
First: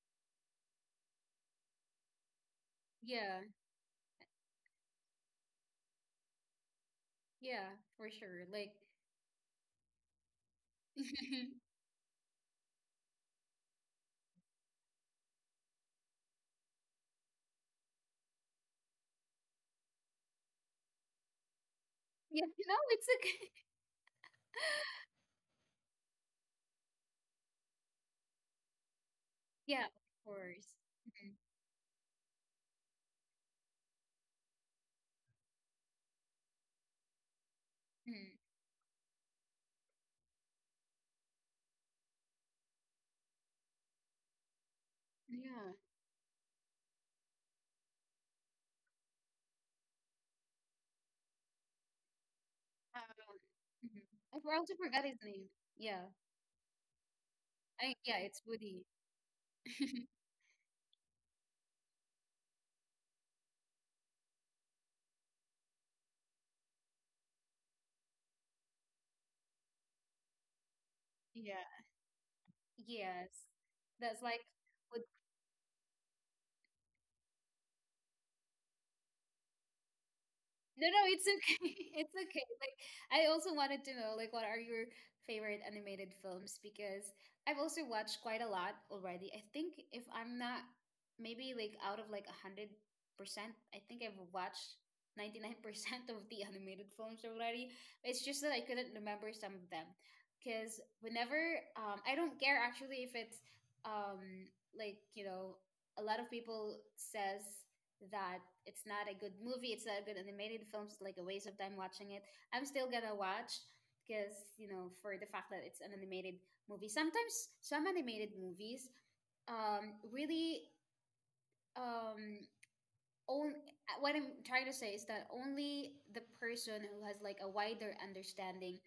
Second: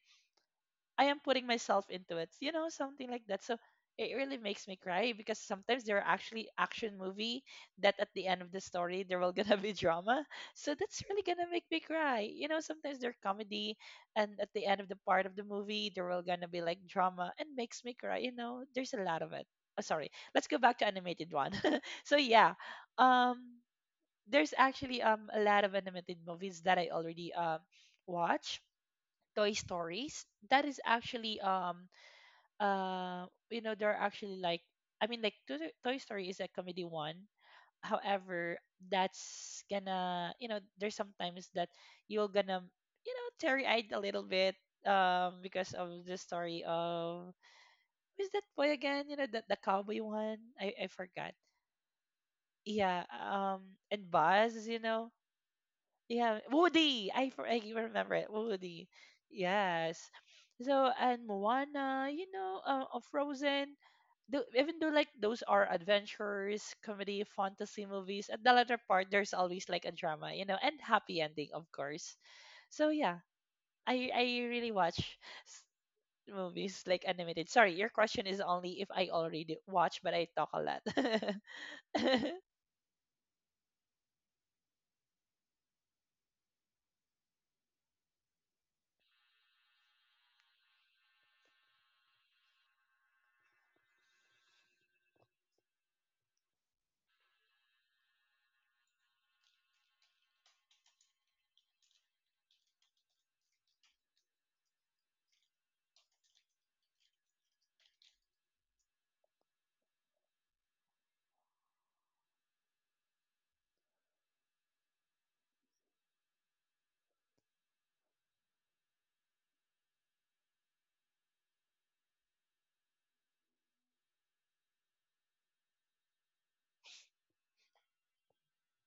B: I am putting myself into it, you know, something like
A: yeah,
B: that. So it really makes me cry because sometimes there are actually action movie
A: yeah,
B: that
A: for
B: at the end
A: sure.
B: of the
A: Like,
B: story there will [laughs] gonna be drama. So that's really gonna
A: [laughs]
B: make me cry. You know, sometimes they're comedy and at the end of the part of the movie there will gonna be like drama and makes me cry. You know, there's a lot of it. Oh, sorry. Let's go back to animated one. [laughs] So
A: yeah,
B: yeah.
A: no, it's okay.
B: Um
A: [laughs]
B: there's actually a lot of animated movies that I already watch. Toy
A: Yeah,
B: Stories,
A: of
B: that
A: course.
B: is
A: Hmm.
B: actually you know, there are actually like, I mean, like Toy Story is a comedy one.
A: Hmm.
B: However, that's gonna, you know, there's sometimes that you're gonna, you know, teary eyed a little bit, because
A: Yeah.
B: of the story of, who's that boy again, you know, the cowboy one, I forgot,
A: Uh,
B: yeah. Um,
A: mhm.
B: and
A: I
B: Buzz,
A: also
B: you
A: forgot
B: know.
A: his name. Yeah,
B: Yeah, Woody. I
A: I
B: remember
A: yeah,
B: it.
A: it's Woody.
B: Woody. Yes.
A: [laughs]
B: So, and Moana, you know, Frozen. Though, even though like those are adventures, comedy, fantasy movies, at the latter part there's always like a drama, you know, and happy ending,
A: Yeah,
B: of course. So yeah,
A: yes,
B: I
A: that's
B: I
A: like,
B: really watch s- movies like animated. Sorry, your question is only if I already watch, but I talk a lot.
A: no, no, it's okay. [laughs] It's okay.
B: [laughs]
A: Like I also wanted to know like what are your favorite animated films, because I've also watched quite a lot already. I think if I'm not, maybe like out of like 100%, I think I've watched 99% of the animated films already. It's just that I couldn't remember some of them, because whenever, I don't care actually if it's like, you know, a lot of people says that it's not a good movie, it's not a good animated film, it's like a waste of time watching it. I'm still gonna watch, because you know, for the fact that it's an animated movie. Sometimes some animated movies um, really um, on, what I'm trying to say is that only the person who has like a wider understanding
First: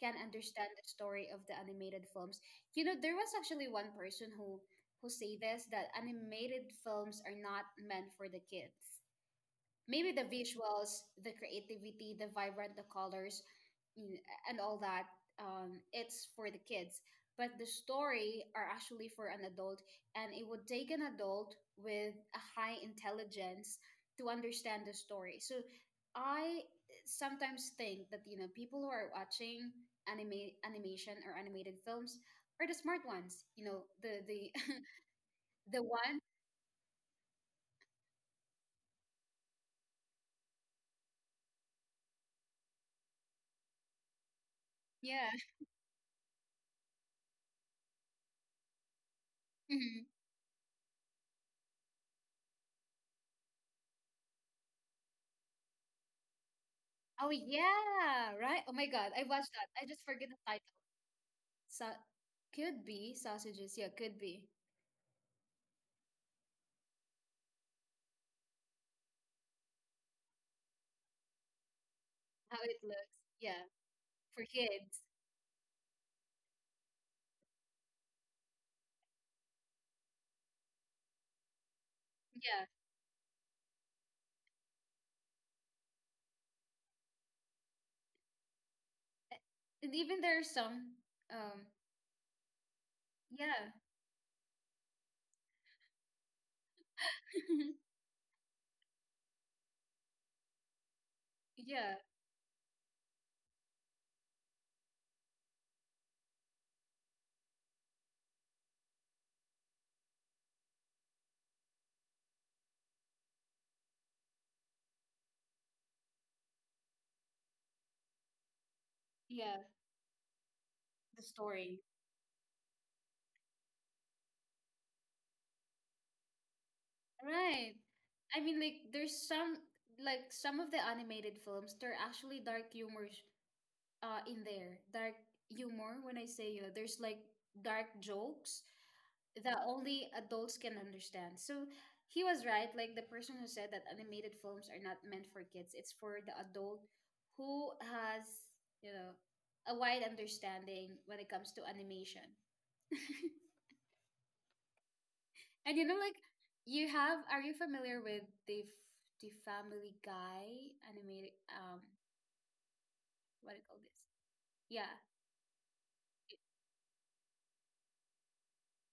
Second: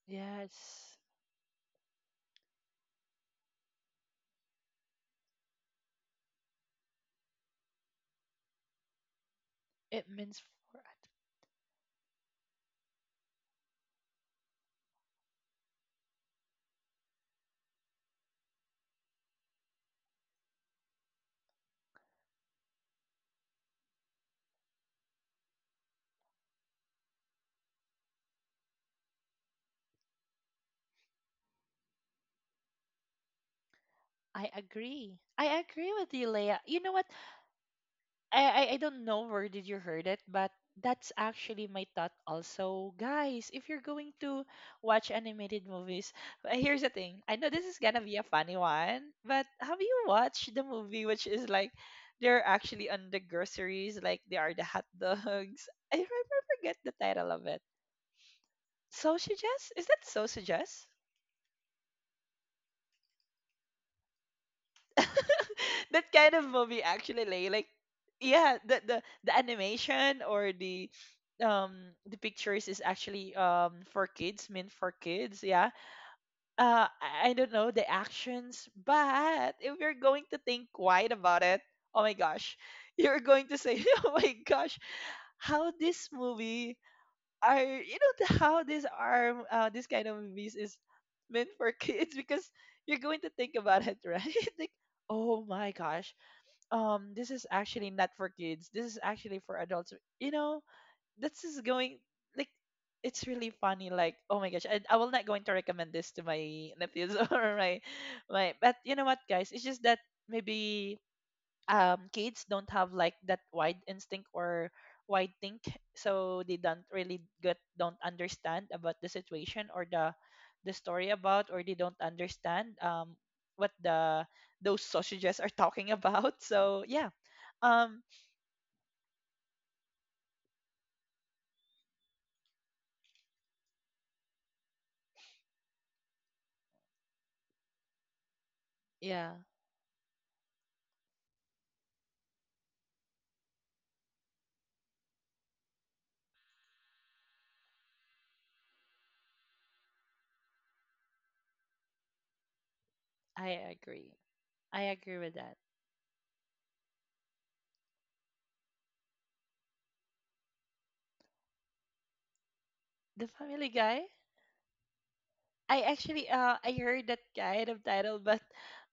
A: can understand the
B: Yes,
A: story of the animated films. You know, there was actually one person who say this, that animated films are not meant for the kids.
B: it
A: Maybe the
B: means for.
A: visuals, the creativity, the vibrant, the colors, mm, and all that. It's for the kids, but the story are actually for an adult, and it would take an adult with a high intelligence to understand the story. So I sometimes think that you know people who are watching anime animation or animated films are the smart ones. You know, the
B: I
A: the
B: agree. I
A: [laughs] the
B: agree with
A: one,
B: you, Leia. You know what? I don't know where did you heard it, but that's actually my thought also. Guys, if you're going to watch
A: yeah.
B: animated movies, [laughs] here's the thing. I know this is gonna be a funny one, but have you
A: [laughs]
B: watched the movie which is like they're actually on the groceries, like they are the hot dogs? [laughs] I forget the
A: Oh
B: title of it.
A: yeah, right. Oh my God,
B: So
A: I watched that.
B: suggest? Is
A: I just
B: that so
A: forget the title.
B: suggest?
A: So could be sausages. Yeah, could be
B: [laughs] That kind of movie actually like, yeah, the animation, or the
A: how
B: pictures
A: it
B: is
A: looks.
B: actually
A: Yeah,
B: for
A: for
B: kids, meant for
A: kids.
B: kids, yeah. I don't know the actions, but if you're going to think wide about it, oh my gosh,
A: Yeah,
B: [laughs] you're going to say, [laughs] oh my gosh, how this movie are, you know, how this are, this
A: And
B: kind of
A: even there's
B: movies is
A: some.
B: meant
A: Um.
B: for [laughs] kids, because you're going to think
A: Yeah.
B: about it, right? [laughs] Like, oh my gosh, this is
A: [laughs]
B: actually not for kids, this is actually for adults. You know, this is
A: Yeah.
B: going like, it's really funny, like, oh my gosh, I will not going to recommend this to my nephews, [laughs] or my my. But you know what guys, it's just that maybe kids don't have like that wide instinct, or wide think, so they don't really get, don't understand about the
A: Yeah.
B: situation, or the story
A: The
B: about, or they
A: story.
B: don't understand what the those sausages are talking about. [laughs] So yeah.
A: Right.
B: um
A: I mean, like there's some, like some of the animated films, they're actually dark humors. In there, dark humor. When I say, there's like dark jokes
B: yeah,
A: that only adults can understand. So he was right, like the person who said that animated films are not meant for kids. It's for the adult who has, you know, a wide understanding when it comes to animation.
B: I
A: [laughs]
B: agree. I agree with that.
A: And you know, like, you have, are you familiar with the Family Guy animated
B: The
A: what do you
B: Family
A: call this?
B: Guy.
A: Yeah.
B: I Actually, I heard that kind of title, but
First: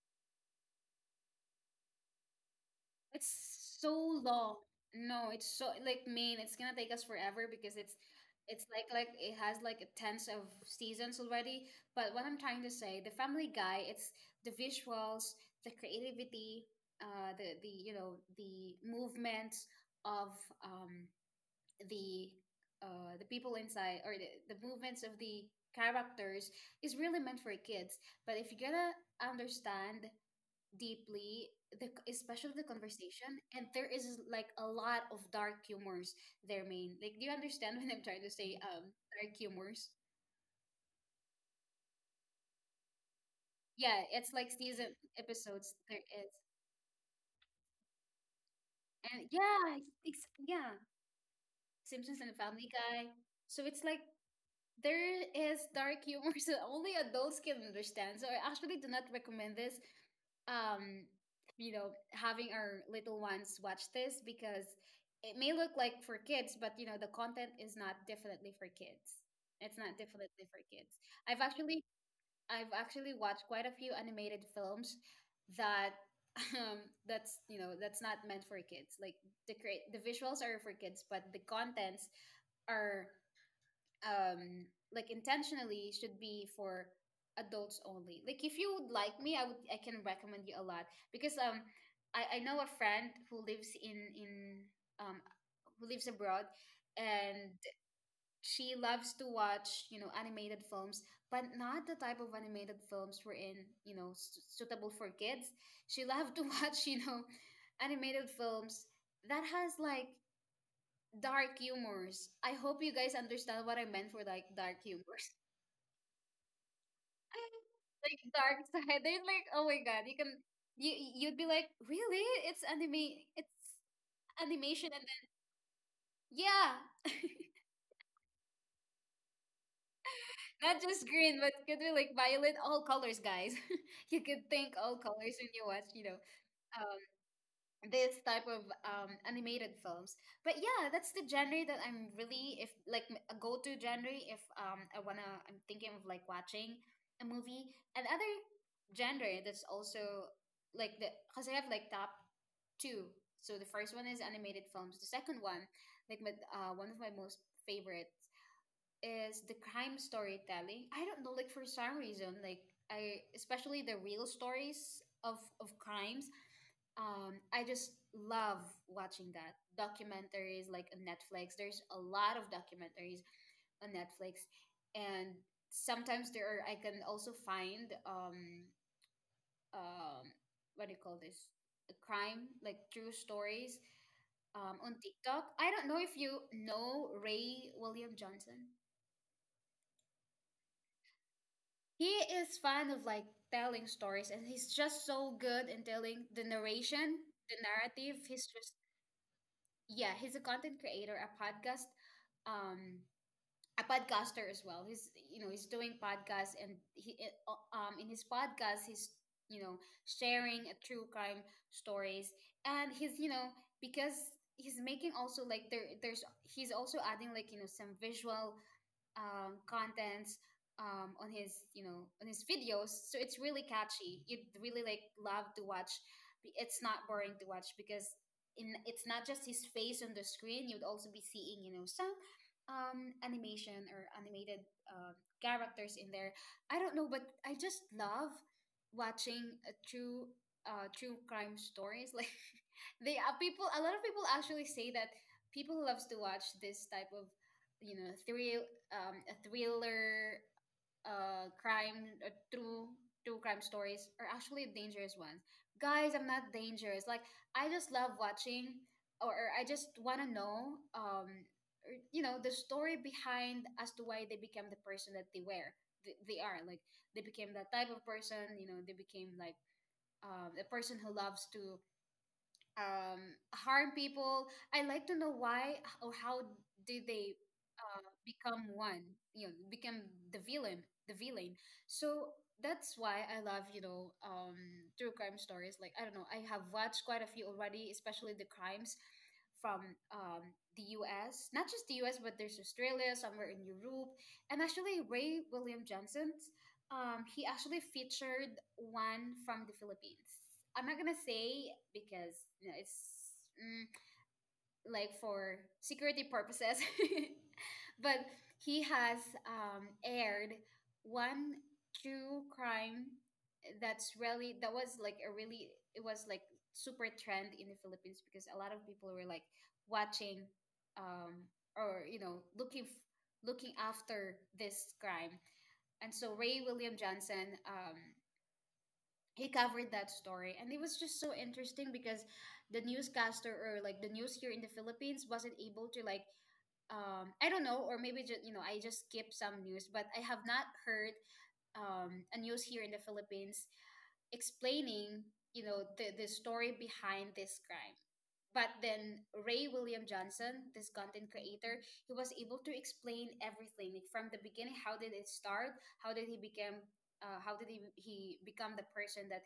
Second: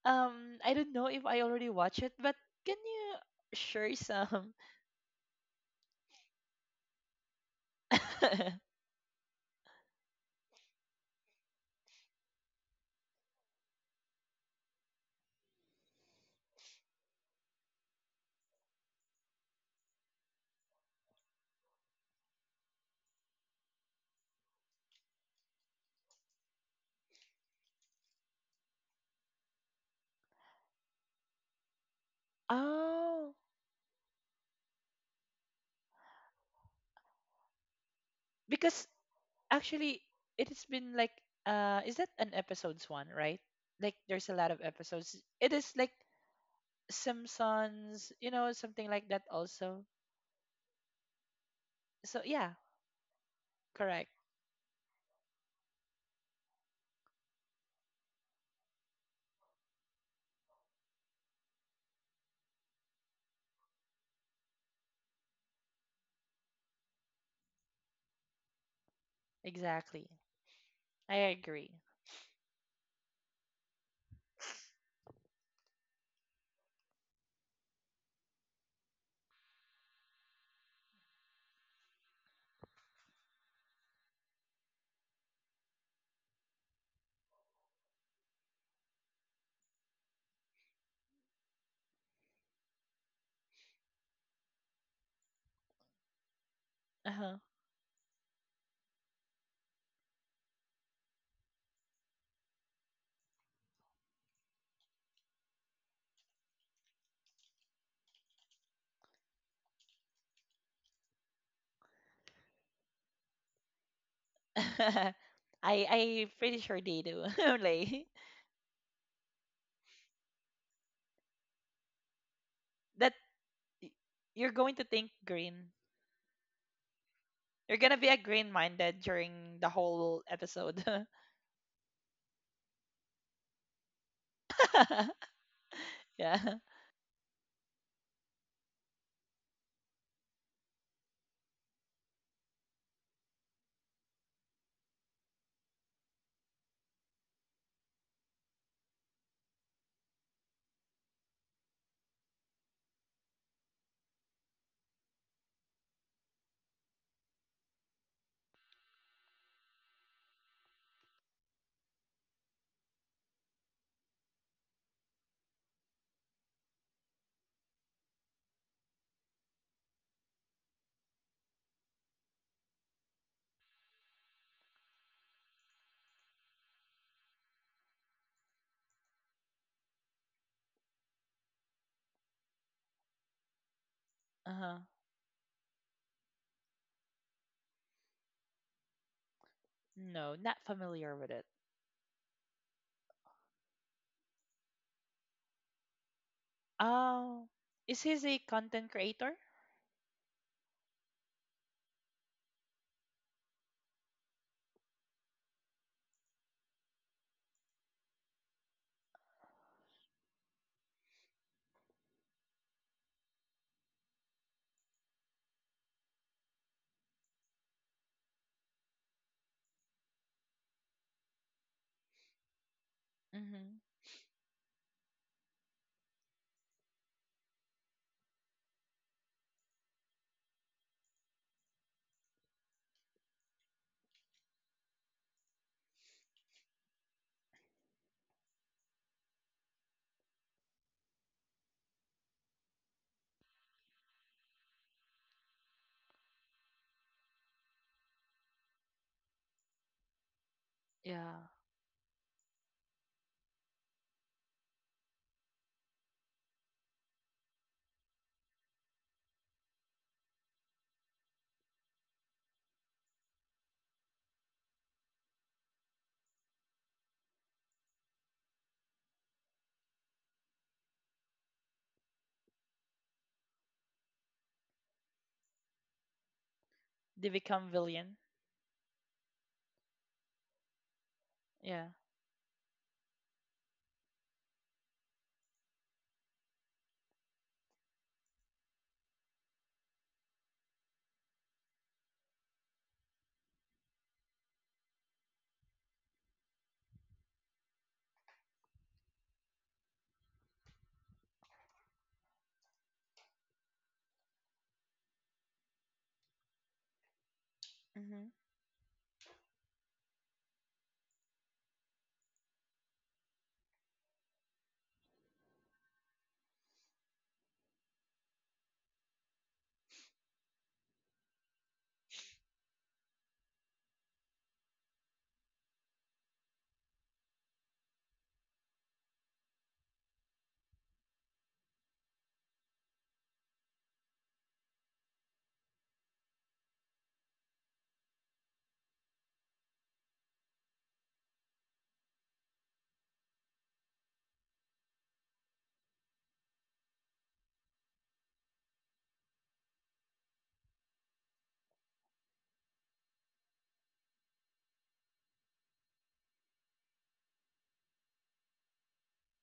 B: um I don't know if I already watched it, but can you
A: It's so
B: share some?
A: long. No, it's so like mean. It's gonna take us forever because it's
B: [laughs]
A: like it has like a tens of seasons already. But what I'm trying to say, the Family Guy, it's the visuals, the creativity, the you know, the movements of um the the people inside, or the movements of the characters is really meant for kids. But if you're gonna understand deeply, the especially the
B: Oh,
A: conversation, and there is like a lot of dark humors there. Main Like, do you understand [laughs] what I'm trying to say?
B: because
A: Dark humors.
B: actually it has been like, is that an episodes one, right? Like,
A: Yeah,
B: there's
A: it's
B: a
A: like
B: lot of
A: season,
B: episodes. It is
A: episodes,
B: like
A: there is,
B: Simpsons, you know, something like that
A: and yeah,
B: also.
A: it's, yeah, Simpsons
B: So
A: and
B: yeah,
A: Family Guy. So it's like
B: correct.
A: there is dark humor. [laughs] So only adults can understand. So I actually do not recommend this, um, you know, having our little ones watch this, because it may look like for kids, but you know, the content is not definitely for kids. It's not
B: Exactly.
A: definitely for kids.
B: I
A: I've
B: agree.
A: actually I've actually watched quite a few animated films that [laughs] um that's, you know, that's not meant for kids. Like the visuals are for kids, but the contents are um like intentionally should be for adults only. Like if you would like me, I can recommend you a lot, because I know a friend who lives in um who lives abroad,
B: Uh-huh.
A: and she loves to watch, you know, animated films, but not the type of animated films were in, you know, suitable for kids. She [laughs] loved to watch, you know, animated films that has like dark humors. I hope you guys understand what I meant for like dark
B: [laughs] I
A: humors.
B: I pretty sure they do. [laughs]
A: [laughs]
B: Like
A: Like dark side. They're like, oh my god, you can, you'd be like, really? It's
B: that.
A: anime, it's
B: y- you're going to
A: animation. And
B: think
A: then,
B: green.
A: yeah. [laughs]
B: You're gonna be a green minded during the whole
A: Not
B: episode.
A: just green, but could be like violet, all colors, guys. [laughs] You could think all
B: [laughs]
A: colors when you watch, you know,
B: Yeah.
A: uh, this type of animated films. But yeah, that's the genre that I'm really if like m- a go-to genre if I'm thinking of like watching a movie. Another genre that's also like the because I have like top two. So the first one is animated films. The second one, like my, one of my most favorites is the crime storytelling. I don't know, like for some reason, like I especially the real stories of crimes, I just love watching that. Documentaries like on Netflix. There's a lot of documentaries on Netflix, and sometimes there are. I can also find, um, what do you call this? A crime, like true stories,
B: Uh-huh.
A: on TikTok. I don't know if you know Ray William Johnson.
B: No, not familiar with it.
A: He is fond of like telling stories, and he's just so good in telling the narration,
B: Oh,
A: the
B: is he
A: narrative.
B: a
A: He's just
B: content creator?
A: yeah, he's a content creator, um a podcaster as well. He's, you know, he's doing podcasts, and he in his podcast he's, you know sharing a true crime stories. And he's, you know, because he's making also, like, there's he's also adding, like, you know, some visual, contents, on his, you know, on his videos, so it's really
B: Mm-hmm.
A: catchy. You'd really like love to watch. It's not boring to watch, because in it's not just his face on the screen. You'd also be seeing, you know, some, animation or animated, characters in there. I don't know, but I just love watching a true crime stories. [laughs] Like, they are people, a lot of people actually say that people who loves to watch this type of, you know, thrill, a thriller,
B: Yeah.
A: crime, true crime stories are actually dangerous ones. Guys, I'm not dangerous. Like, I just love watching, or I just want to know, or, you know, the story behind as to why they became the person that they were. They are like they became that type of person. You know, they became like, a person who loves to, um, harm people. I like to know why or how did
B: They
A: they,
B: become villain.
A: become one, you know, become the villain, the villain.
B: Yeah.
A: So that's why I love, you know, true crime stories. Like, I don't know, I have watched quite a few already, especially the crimes from, um, the US, not just the US, but there's Australia, somewhere in Europe. And actually, Ray William Johnson, he actually featured one from the Philippines. I'm not gonna say because, you know, it's, mm, like, for security purposes. [laughs] But
B: Mm-hmm.
A: he has, aired one true crime that's really, that was like a really it was like super trend in the Philippines, because a lot of people were like watching, um, or, you know, looking looking after this crime. And so Ray William Johnson, he covered that story, and it was just so interesting because the newscaster, or like the news here in the Philippines, wasn't able to like, I don't know, or maybe just, you know, I just skip some news, but I have not heard, a news here in the Philippines explaining, you know, the story behind this crime. But then Ray William Johnson, this content creator, he was able to explain everything like from the beginning. How did it start? How did he become? How did he become the person that,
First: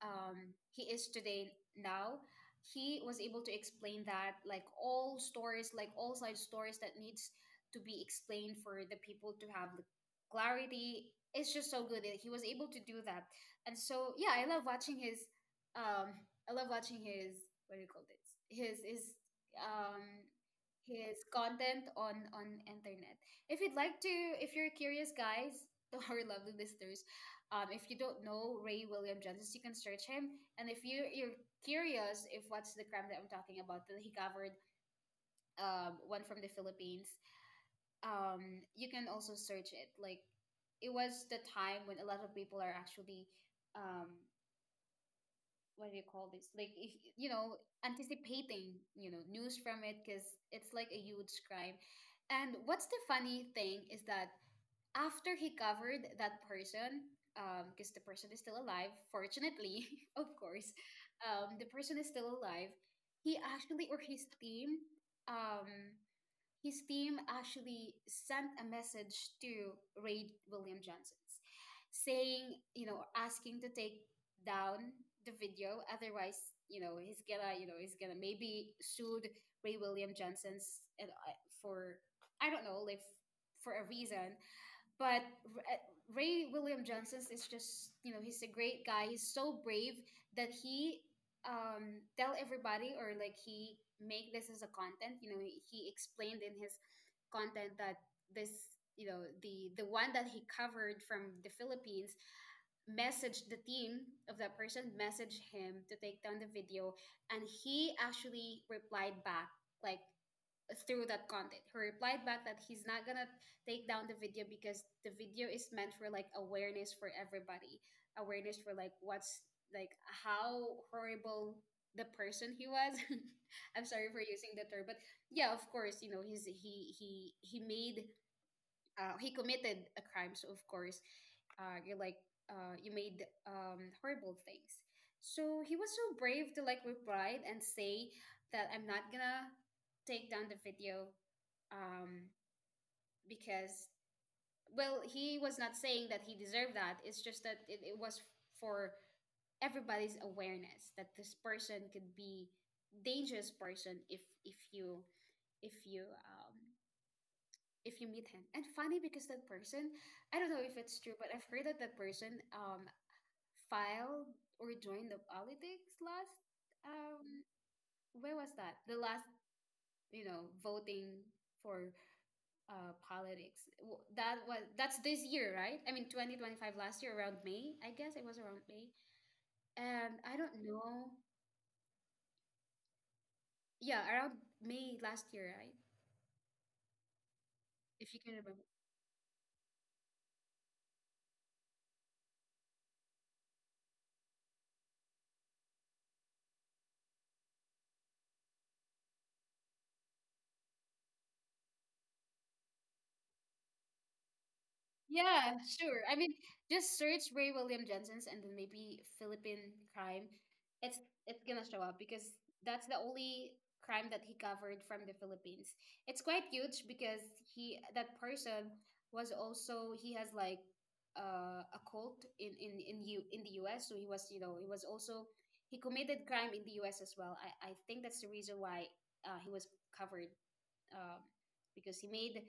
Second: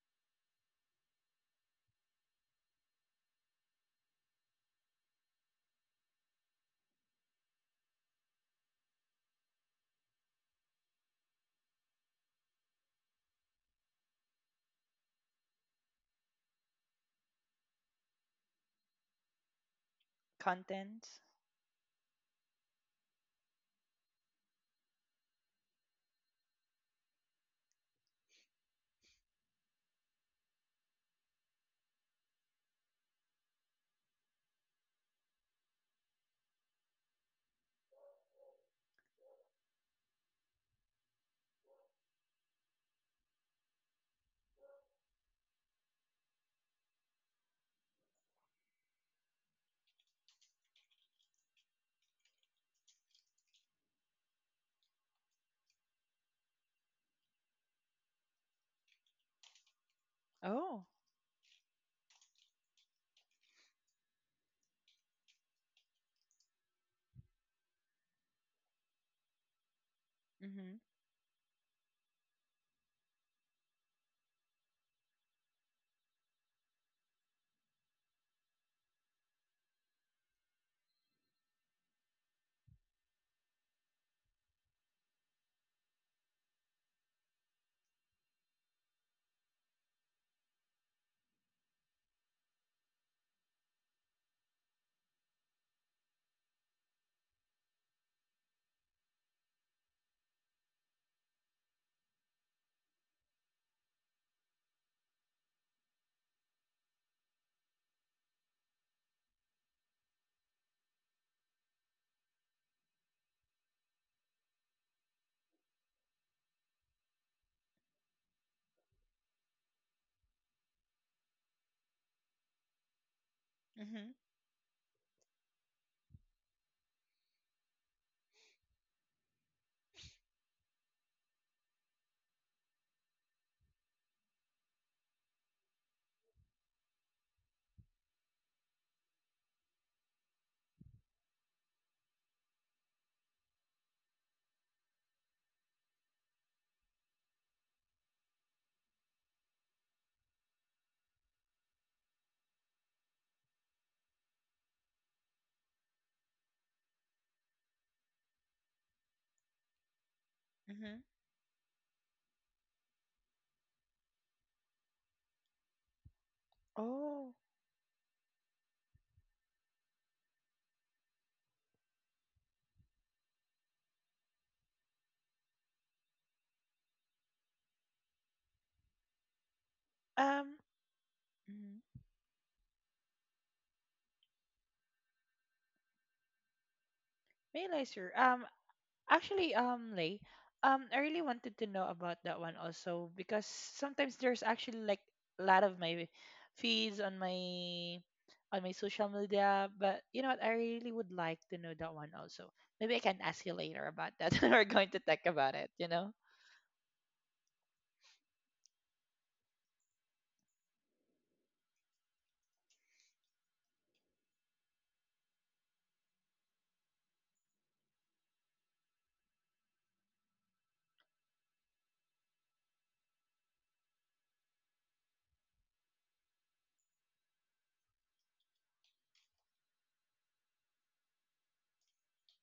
A: he is today now? He was able to explain that, like all stories, like all side stories that needs to be explained for the people to have the clarity. It's just so good that he was able to do that, and so yeah, I love watching his, um what do you call this, his um
B: Content.
A: his content on internet. If you'd like to, if you're curious guys, [laughs] to our lovely listeners, if you don't know Ray William Johnson, you can search him. And if you're curious if what's the crime that I'm talking about that he covered, one from the Philippines, you can also search it. Like, it was the time when a lot of people are actually, um what do you call this, like, if you know, anticipating, you know, news from it, because it's like a huge crime. And what's the funny thing is that after he covered that person, because the person is still alive, fortunately, [laughs] of course,
B: Oh.
A: the person is still alive. He actually or his team, um his team actually sent a message to Ray
B: Mm-hmm.
A: William Johnsons, saying, you know, asking to take down the video. Otherwise, you know, he's gonna, you know, he's gonna maybe sued Ray William Johnson's, and for, I don't know, like, for a reason. But Ray William Johnson is just, you know, he's a great guy. He's so brave that he, tell everybody, or like he make this as a content. You know, he explained in his content that this, you know, the one that he covered from the Philippines, messaged, the team of that person messaged him to take down the video. And he actually replied back, like through that content. He replied back that he's not gonna take down the video, because the video is meant for like awareness for everybody, awareness for like what's, like how horrible the person he was. [laughs] I'm sorry
B: Mm-hmm.
A: for using the term, but yeah, of course, you know, he made, he committed a crime, so of course, you're like, you made, horrible things. So he was so brave to like reply and say that I'm not gonna take down the video, um, because, well, he was not saying that he deserved that. It's just that it was for everybody's awareness that this person could be dangerous person, if you, if you um, if you meet him. And funny, because that person, I don't know if
B: Mm-hmm.
A: it's true, but I've heard that that person, filed or joined the politics last,
B: Oh.
A: um where was that? The last, you know, voting for, politics. That's this year, right? I mean, 2025. Last year around May, I guess it was around May. And I
B: Um.
A: don't know.
B: Mm-hmm.
A: Yeah, around May last year, right?
B: May I,
A: If
B: sir?
A: you can remember.
B: Actually, Lay, I really wanted to know about that one also because sometimes there's actually like a lot of my feeds on my social media, but you know what? I really would like to know that one also. Maybe I can ask you later about that. [laughs] We're going to talk
A: Yeah,
B: about it, you
A: sure.
B: know?
A: I mean, just search Ray William Jensen's and then maybe Philippine crime. It's gonna show up because that's the only crime that he covered from the Philippines. It's quite huge because he that person was also, he has like, a cult in you in the U.S. So he was, you know, he was also he committed crime in the U.S. as well. I think that's the reason why, he was covered, um, because he made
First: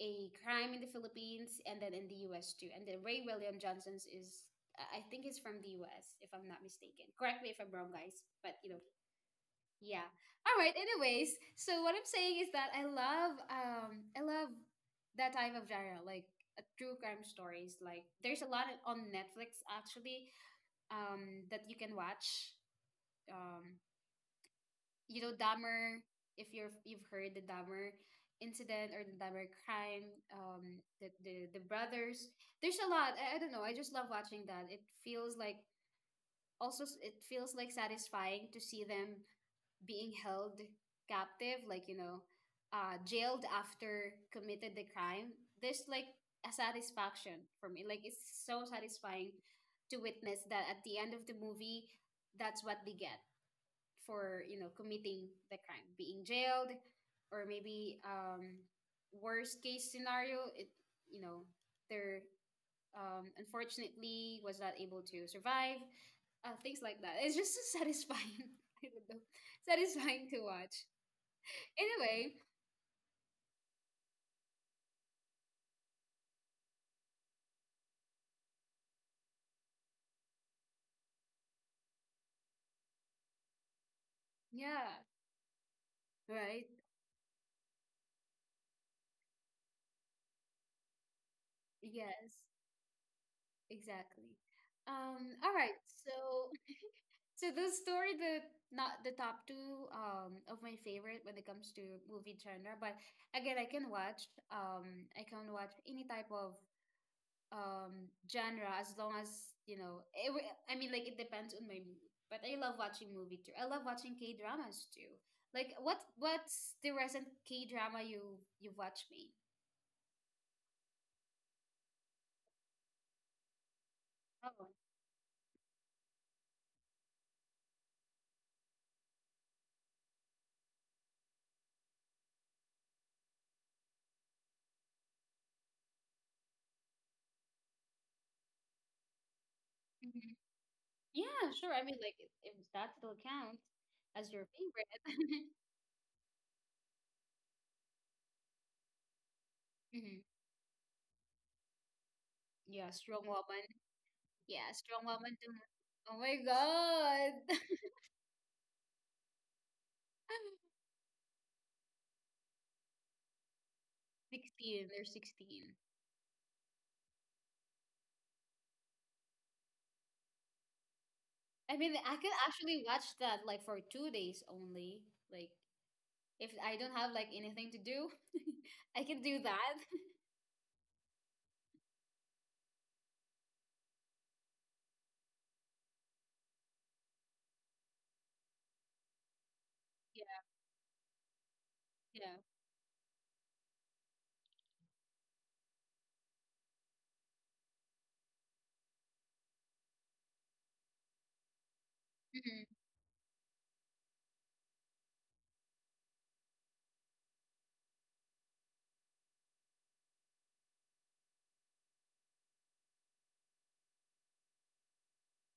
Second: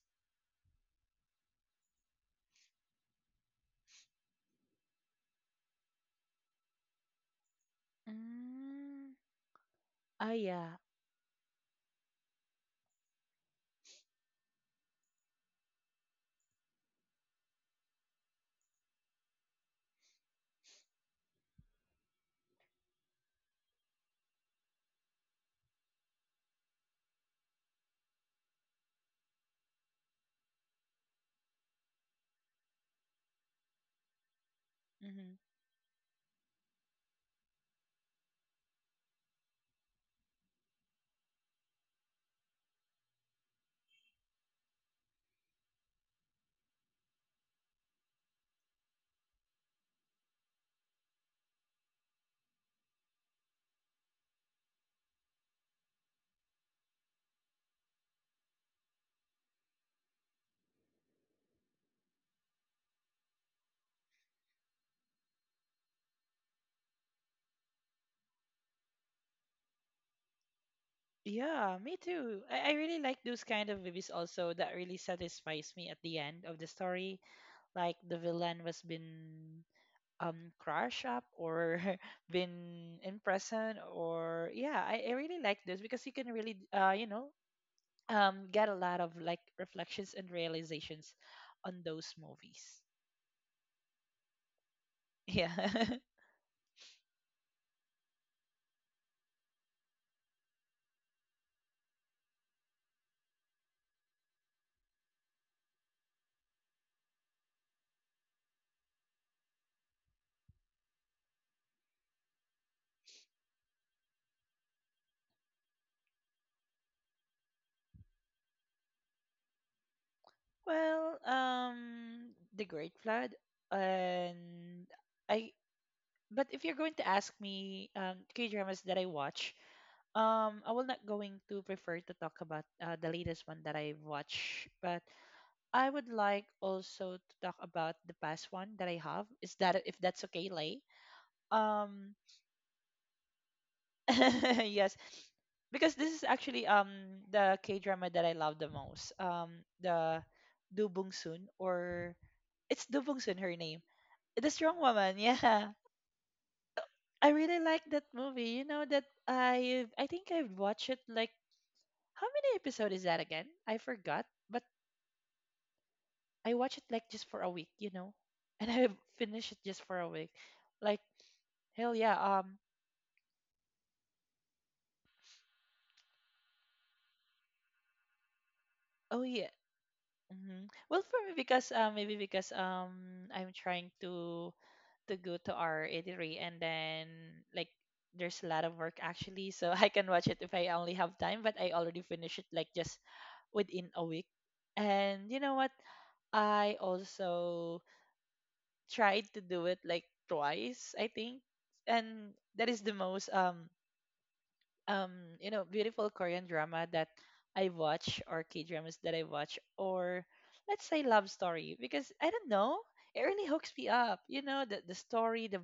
A: a crime in the Philippines and then in the US too. And then Ray William Johnson's is, I think he's from the US, if I'm not mistaken. Correct me if I'm wrong guys, but you know,
B: Mm,
A: yeah.
B: oh
A: All right,
B: yeah.
A: anyways, so what I'm saying is that I love that type of genre, like, true crime stories. Like there's a lot on Netflix actually, that you can watch. um you know, Dahmer, if you've heard the Dahmer incident, or the Dahmer crime, the brothers. There's a lot. I don't know, I just love watching that. It
B: Hmm.
A: feels like also, it feels like satisfying to see them being held captive, like, you know, jailed after committed the crime. There's like a satisfaction for me. Like, it's so satisfying to witness that at the end of the movie, that's what they get for, you know, committing the crime, being jailed, or maybe, worst case scenario, it, you know, they're, unfortunately, was not able to survive, things like that. It's just so satisfying. [laughs] I don't know. Satisfying to watch.
B: Yeah, me
A: Anyway,
B: too. I really like those kind of movies also that really satisfies me at the end of the story. Like the villain was been crush up or [laughs] been in prison or yeah, I,
A: yeah,
B: I really like this because you can really
A: right,
B: get a lot of like reflections and realizations on those
A: yes,
B: movies.
A: exactly.
B: [laughs]
A: All right,
B: Yeah. [laughs]
A: so those two are the not the top two, of my favorite when it comes to movie genre. But again, I can watch any type of, genre as long as you know. I mean, like, it depends on my mood. But I love watching movie too. I love watching K dramas too. Like what's the recent K drama you've watched me?
B: Well, the Great Flood
A: Oh,
B: and I, but if you're going to ask me K dramas that I watch, I will not going to prefer to talk about the latest one that I watch, but I would like also to talk about the past one that I have. Is that if that's
A: mhm.
B: okay, Lay?
A: Yeah, sure. I mean,
B: Um,
A: like, if that still counts as your
B: [laughs] yes,
A: favorite. [laughs]
B: because this is actually the K drama that I love the most. The
A: Hmm.
B: Do Bung Soon, or it's
A: Yeah,
B: Do Bung
A: Strong
B: Soon her
A: Woman.
B: name. The
A: Yeah,
B: Strong
A: strong
B: Woman. [laughs]
A: woman to.
B: Yeah,
A: Oh my
B: I really
A: god.
B: like
A: [laughs]
B: that movie. You know that I think I've watched it like how many episodes is that again? I forgot, but
A: 16, they're 16.
B: I watched it like just for a week. You know, and [laughs] I finished it just for a week, like.
A: I
B: Hell
A: mean,
B: yeah.
A: I could actually watch that like for 2 days only. Like, if I don't have like anything to do, [laughs] I
B: Oh
A: can do
B: yeah.
A: that. [laughs]
B: Hmm. Well, for me, because maybe because I'm trying to go to our eatery, and then like there's a lot of work actually, so [laughs] I can watch it
A: Yeah,
B: if I only have time. But I already finished
A: yeah.
B: it like just within a week, and you know what? I also tried to do it like twice, I think, and that
A: Hmm.
B: is the most um you know beautiful Korean drama that I watch, or K dramas that I watch, or let's say love story, because I don't know, it really hooks me up, you know, the story, the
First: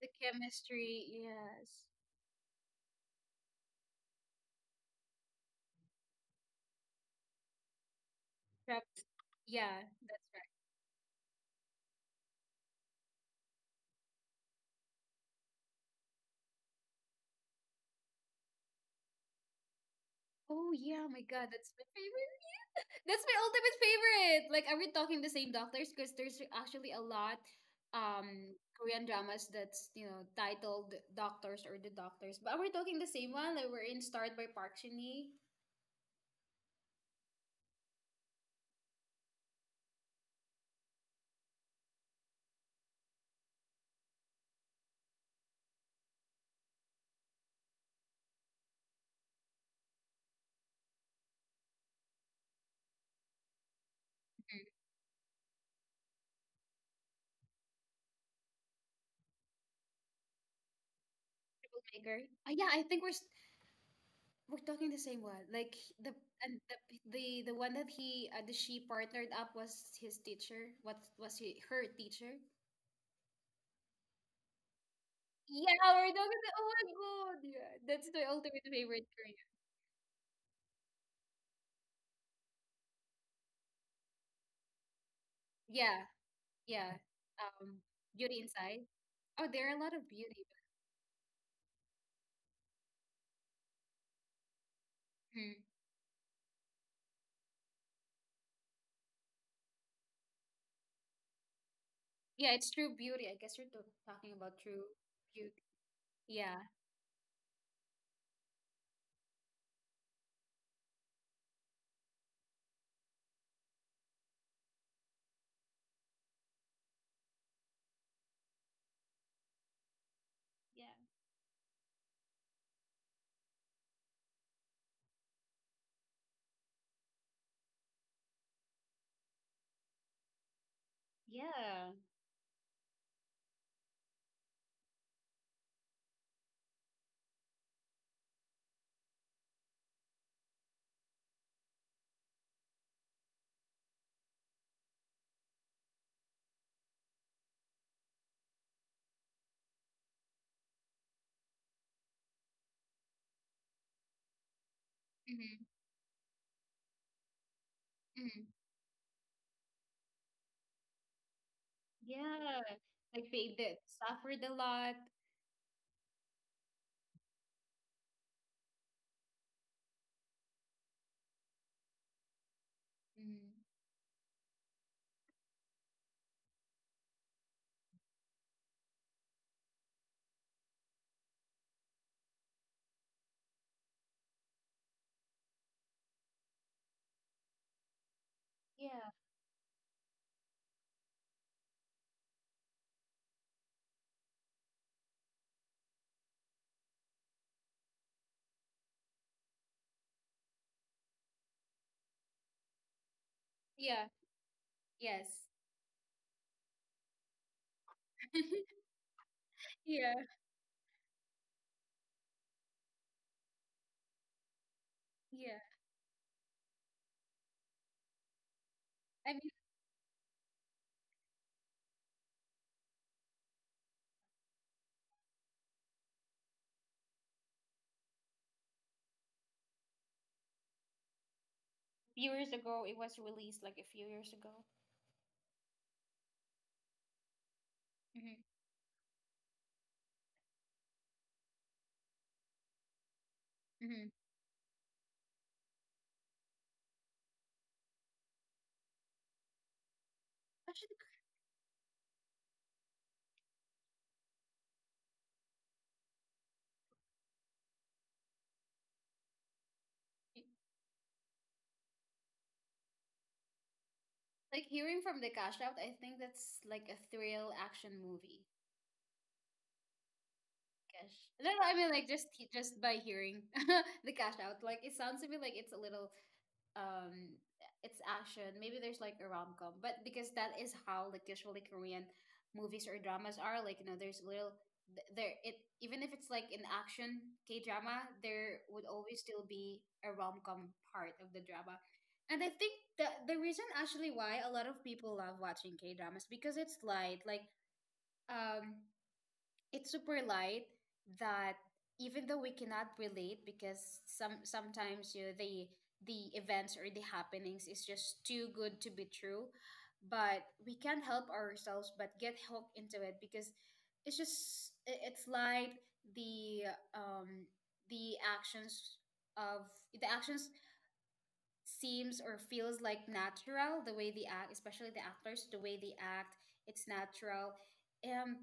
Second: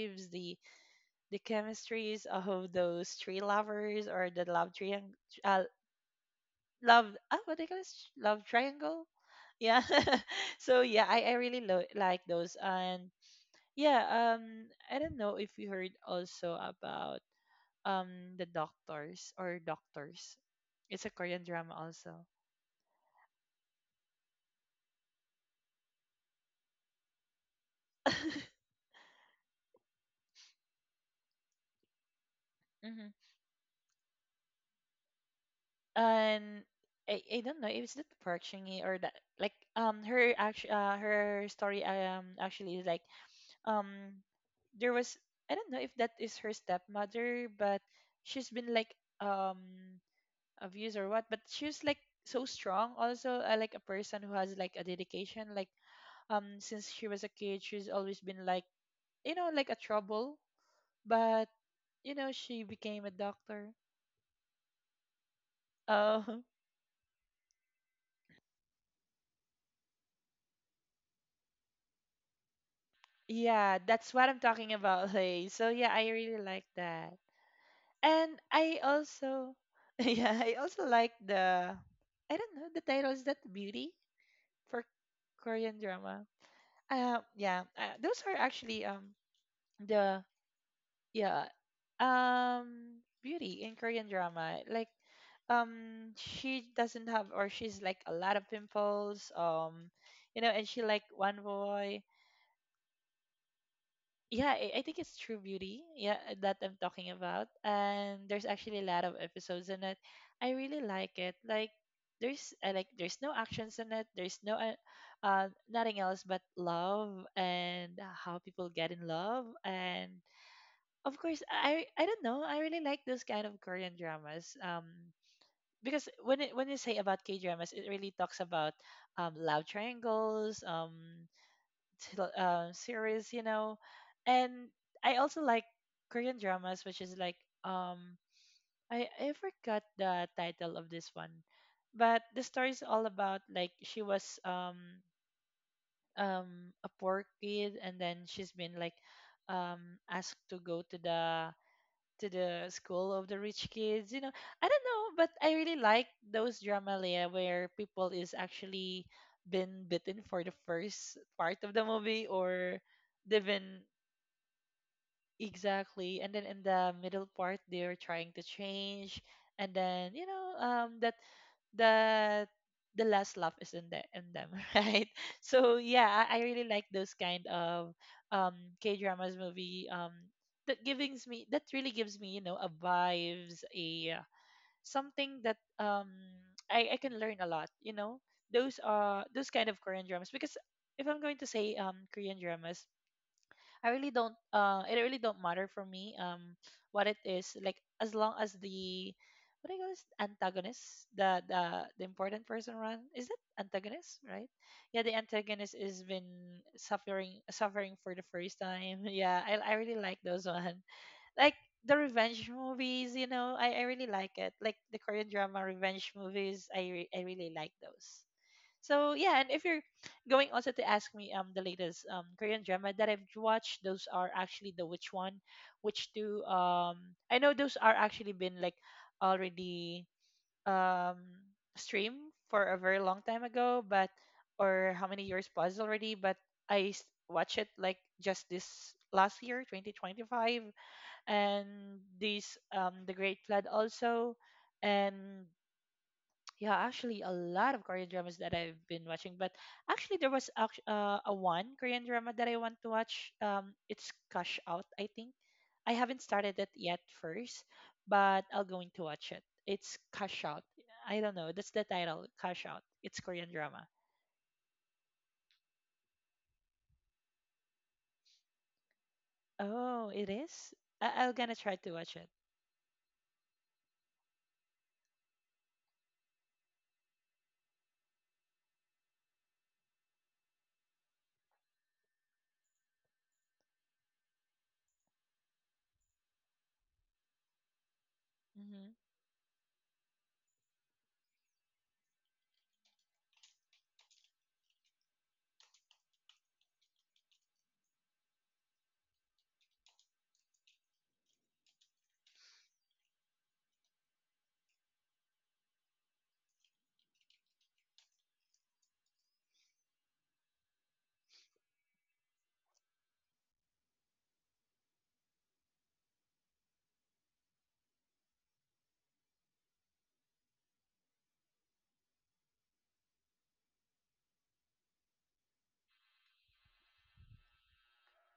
A: The
B: the
A: chemistry, yes.
B: chemistries of those three lovers, or the love triangle, uh, love, ah, what they call it, love
A: Prep-
B: triangle.
A: Yeah,
B: Yeah.
A: that's right.
B: [laughs] So yeah, I really like those. And yeah, I don't know if you heard also about um the doctors or doctors.
A: Oh yeah,
B: It's a
A: oh my
B: Korean
A: god, that's
B: drama
A: my
B: also.
A: favorite. That's my ultimate favorite. Like, are we talking the same doctors? Because there's actually a lot
B: [laughs] Hmm.
A: Korean dramas that's you know titled Doctors or The Doctors. But are we talking the same one? Like, we're in Start by Park Shin Hye,
B: And I don't know if it's that Parchingi or that, like, her act her story, actually is like, um there was, I don't know if that is her stepmother, but she's been like um abused or what, but she's like so strong also, like a person who has like a dedication, like since she was a kid she's always been like, you know, like a trouble, but you
A: Maker.
B: know
A: Uh,
B: she
A: yeah, I think
B: became a doctor.
A: we're talking the same one. Like the
B: Uh, [laughs]
A: and the the, the one that he the she partnered up was his teacher. What was he her teacher?
B: Yeah, that's what I'm talking about, Hey. So
A: Yeah,
B: yeah,
A: we're
B: I
A: talking.
B: really
A: Oh
B: like
A: my
B: that.
A: god, yeah, that's my
B: And
A: ultimate
B: I
A: favorite Korean.
B: also [laughs] yeah, I also like the, I don't know, the title is that Beauty, for Korean
A: Yeah,
B: drama.
A: yeah.
B: Yeah,
A: Um,
B: those
A: Beauty
B: are
A: Inside.
B: actually
A: Oh, there are a lot of
B: the
A: beauty, but-
B: yeah, Beauty in Korean drama. Like,
A: Hmm.
B: she doesn't have, or she's like a lot of pimples, you know, and she like one boy.
A: Yeah, it's true beauty. I guess you're t talking about
B: Yeah,
A: true
B: I think it's True
A: beauty.
B: Beauty, yeah, that
A: Yeah.
B: I'm talking about, and there's actually a lot of episodes in it. I really like it, like there's, I like there's no actions in it, there's no nothing else but love and how people get in love. And
A: Yeah.
B: of course, I don't know, I really like those kind of Korean dramas, because when it, when you say about K dramas, it really talks about love triangles,
A: Yeah.
B: series, you know. And I also like Korean dramas, which is like, um I forgot the title of this one, but the story is all about, like, she was a poor kid, and then she's been like asked to go to the school of the rich kids, you know. I don't know, but I
A: Mm-hmm.
B: really like those drama, Leah, where people is
A: Mm-hmm.
B: actually been bitten for the first part of the movie,
A: Yeah.
B: or
A: Like
B: they've
A: they did
B: been.
A: suffered a lot.
B: Exactly. And then in the middle part, they're trying to change. And then, you know, that the last laugh
A: Mm-hmm.
B: is in the, in them, [laughs] right? So yeah, I, really like those kind of um K dramas movie. That gives me, that really gives me, you know, a vibes, a something that, I can learn a lot. You know,
A: Yeah.
B: those kind of Korean dramas, because if I'm going to say Korean dramas, I really don't, it really don't matter for me what it is, like, as long as the, what do you call this, antagonist, the important person run, is that
A: Yeah.
B: antagonist, right? Yeah, the
A: Yes.
B: antagonist is been suffering for the first
A: [laughs]
B: time. [laughs] Yeah, I really
A: Yeah.
B: like those one, like the revenge movies, you know, I really like it, like the Korean
A: Yeah.
B: drama revenge movies. I really like those. So
A: I
B: yeah,
A: mean,
B: and if you're going also to ask me the latest Korean drama that I've watched, those are actually the which one, which two, I know those are actually been like already um
A: Few
B: streamed
A: years
B: for
A: ago,
B: a
A: it
B: very
A: was
B: long time
A: released like a
B: ago,
A: few
B: but
A: years ago.
B: or how many years was already, but I s- watch it like
A: Mm-hmm.
B: just this last year, 2025, and this the Great Flood
A: Mm-hmm.
B: also, and yeah, actually, a lot of Korean dramas that I've been watching. But actually, there was
A: Actually,
B: a one Korean drama that I want to watch. It's Cash Out, I think. I haven't started it yet first, but I'll going to watch it. It's Cash Out. I don't know. That's the title, Cash Out. It's Korean drama.
A: like hearing from the cast out, I think that's like a thrill action movie.
B: Oh, it is.
A: Cash.
B: I'll
A: No,
B: gonna
A: no, I
B: try
A: mean
B: to
A: like
B: watch it.
A: just by hearing [laughs] the cash out, like it sounds to me like it's a little um, it's action. Maybe there's like a rom com, but because that is how like usually Korean movies or dramas are. Like you know, there's little there it even if it's like an action K drama, there would
B: Hmm.
A: always still be a rom com part of the drama. And I think the reason actually why a lot of people love watching K dramas because it's light, like um it's super light that even though we cannot relate because some sometimes you know the events or the happenings is just too good to be true, but we can't help ourselves but get hooked into it because it's just it's light, the um the actions of the actions seems or feels like natural, the way they act, especially the actors, the way they act, it's natural. um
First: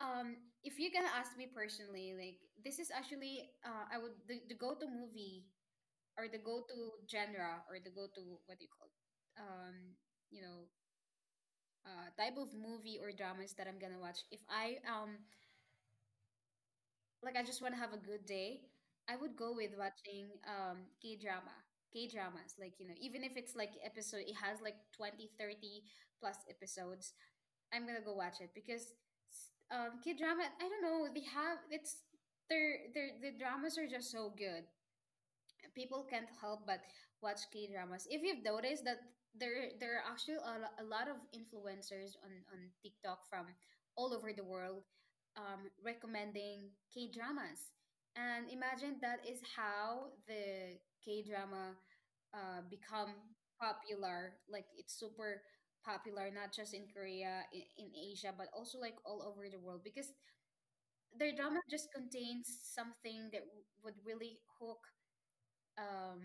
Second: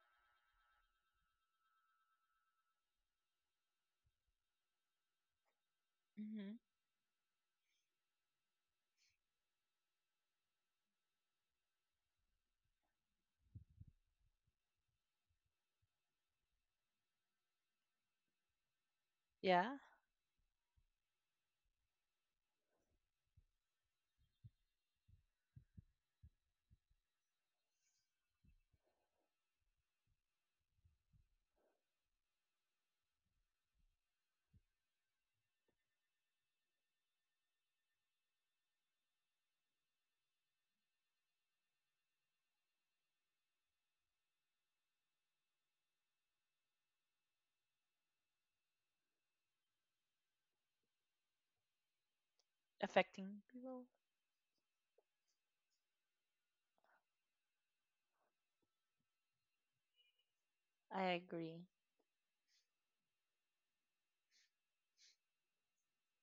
A: um, if you're gonna ask me personally, like this is actually I would the go-to movie or the
B: Mm-hmm.
A: go-to genre or the go-to what do you call it? Um, you know, type of movie or dramas that I'm gonna watch. If I like I just want to have a good day, I would go with
B: Yeah,
A: watching K-drama. K-dramas, like you know, even if it's like episode, it has like 20, 30 plus episodes. I'm gonna go watch it because K drama. I don't know. They have it's their the dramas are just so good people can't help but watch K dramas. If you've noticed that there are actually a, a lot of influencers on TikTok from all over the world, recommending K dramas, and imagine that is how the K drama become
B: affecting people.
A: popular. Like it's super popular, not just in Korea, in Asia, but also like all over the world because
B: I
A: their drama
B: agree. [laughs]
A: just contains something that would really hook um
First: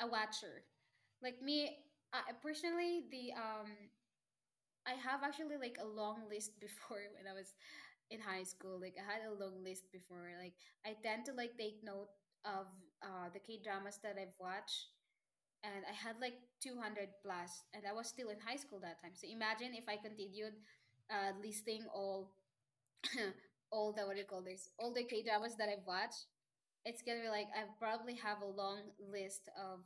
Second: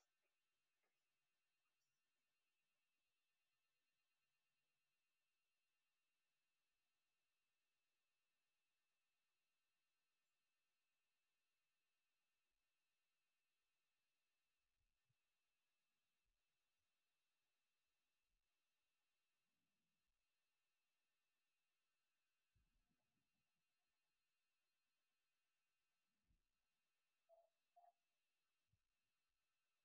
A: a watcher. Like me, I, personally, the I have actually like a long list before [laughs] when I was in high school. Like I had a long list before. Like I tend to like take note of the K dramas that I've watched, and I had like 200 plus, and I was still in high school that time. So imagine if I continued listing all [coughs] [clears throat] all the what do you call this all the K dramas that I've watched, it's gonna be like I probably have a long list of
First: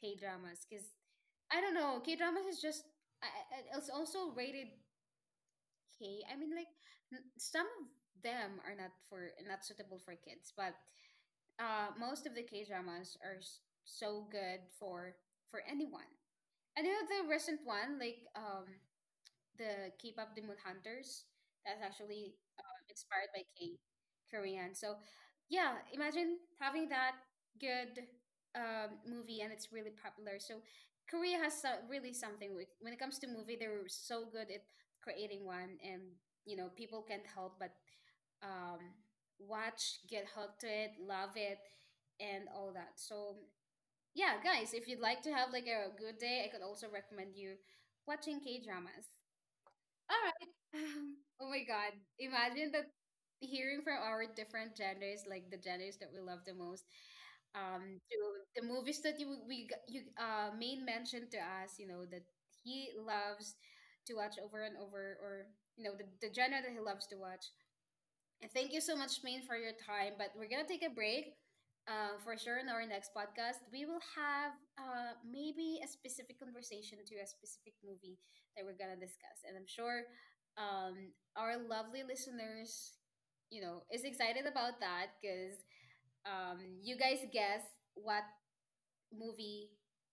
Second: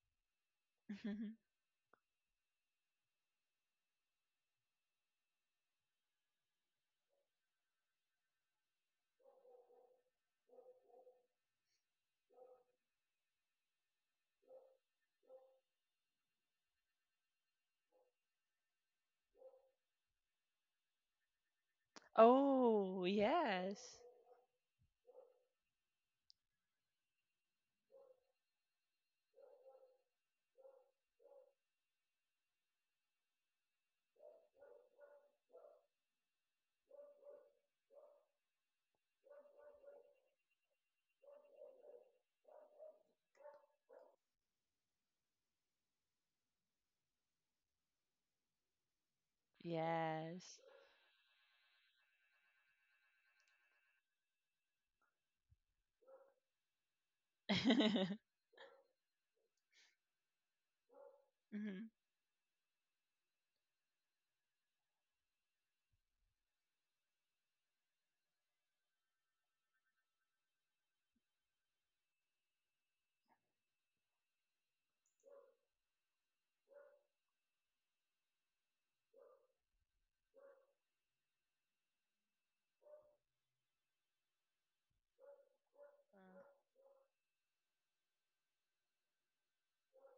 A: K dramas because
B: Mm-hmm.
A: I don't know K dramas is just it's also rated K. I mean, like some of them are not suitable for kids, but most of the K dramas are so good for anyone. I know the recent one, like the K-pop the Moon Hunters. That's actually
B: Oh,
A: inspired by
B: yes,
A: K Korean. So yeah, imagine having that good movie and it's really popular. So Korea has so, really something with, when it comes to movie. They're so good at creating one, and you know people can't help but um, watch, get hooked to it, love it, and all that. So yeah, guys, if you'd like to have like a good day, I could also recommend you watching K dramas. All right.
B: yes.
A: Oh my God. Imagine that hearing from our different genders, like the genders that we love the most, to
B: [laughs]
A: the movies that you we g- you main mentioned to us,
B: Hmm.
A: you know, that he loves to watch over and over, or you know, the genre that he loves to watch. And thank you so much, Maine, for your time. But we're gonna take a break. For sure, in our next podcast, we will have maybe a specific conversation to a specific movie that we're gonna discuss. And I'm sure our lovely listeners, you know, is excited about that because
B: Mm.
A: you guys guess what movie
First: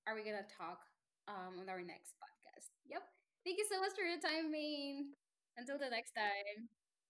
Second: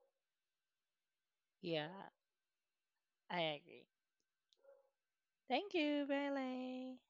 A: are we gonna talk on our
B: Yeah,
A: next podcast. Yep. Thank
B: I
A: you so
B: agree.
A: much for your time, Maine.
B: Thank
A: Until the
B: you,
A: next time.
B: Bailey.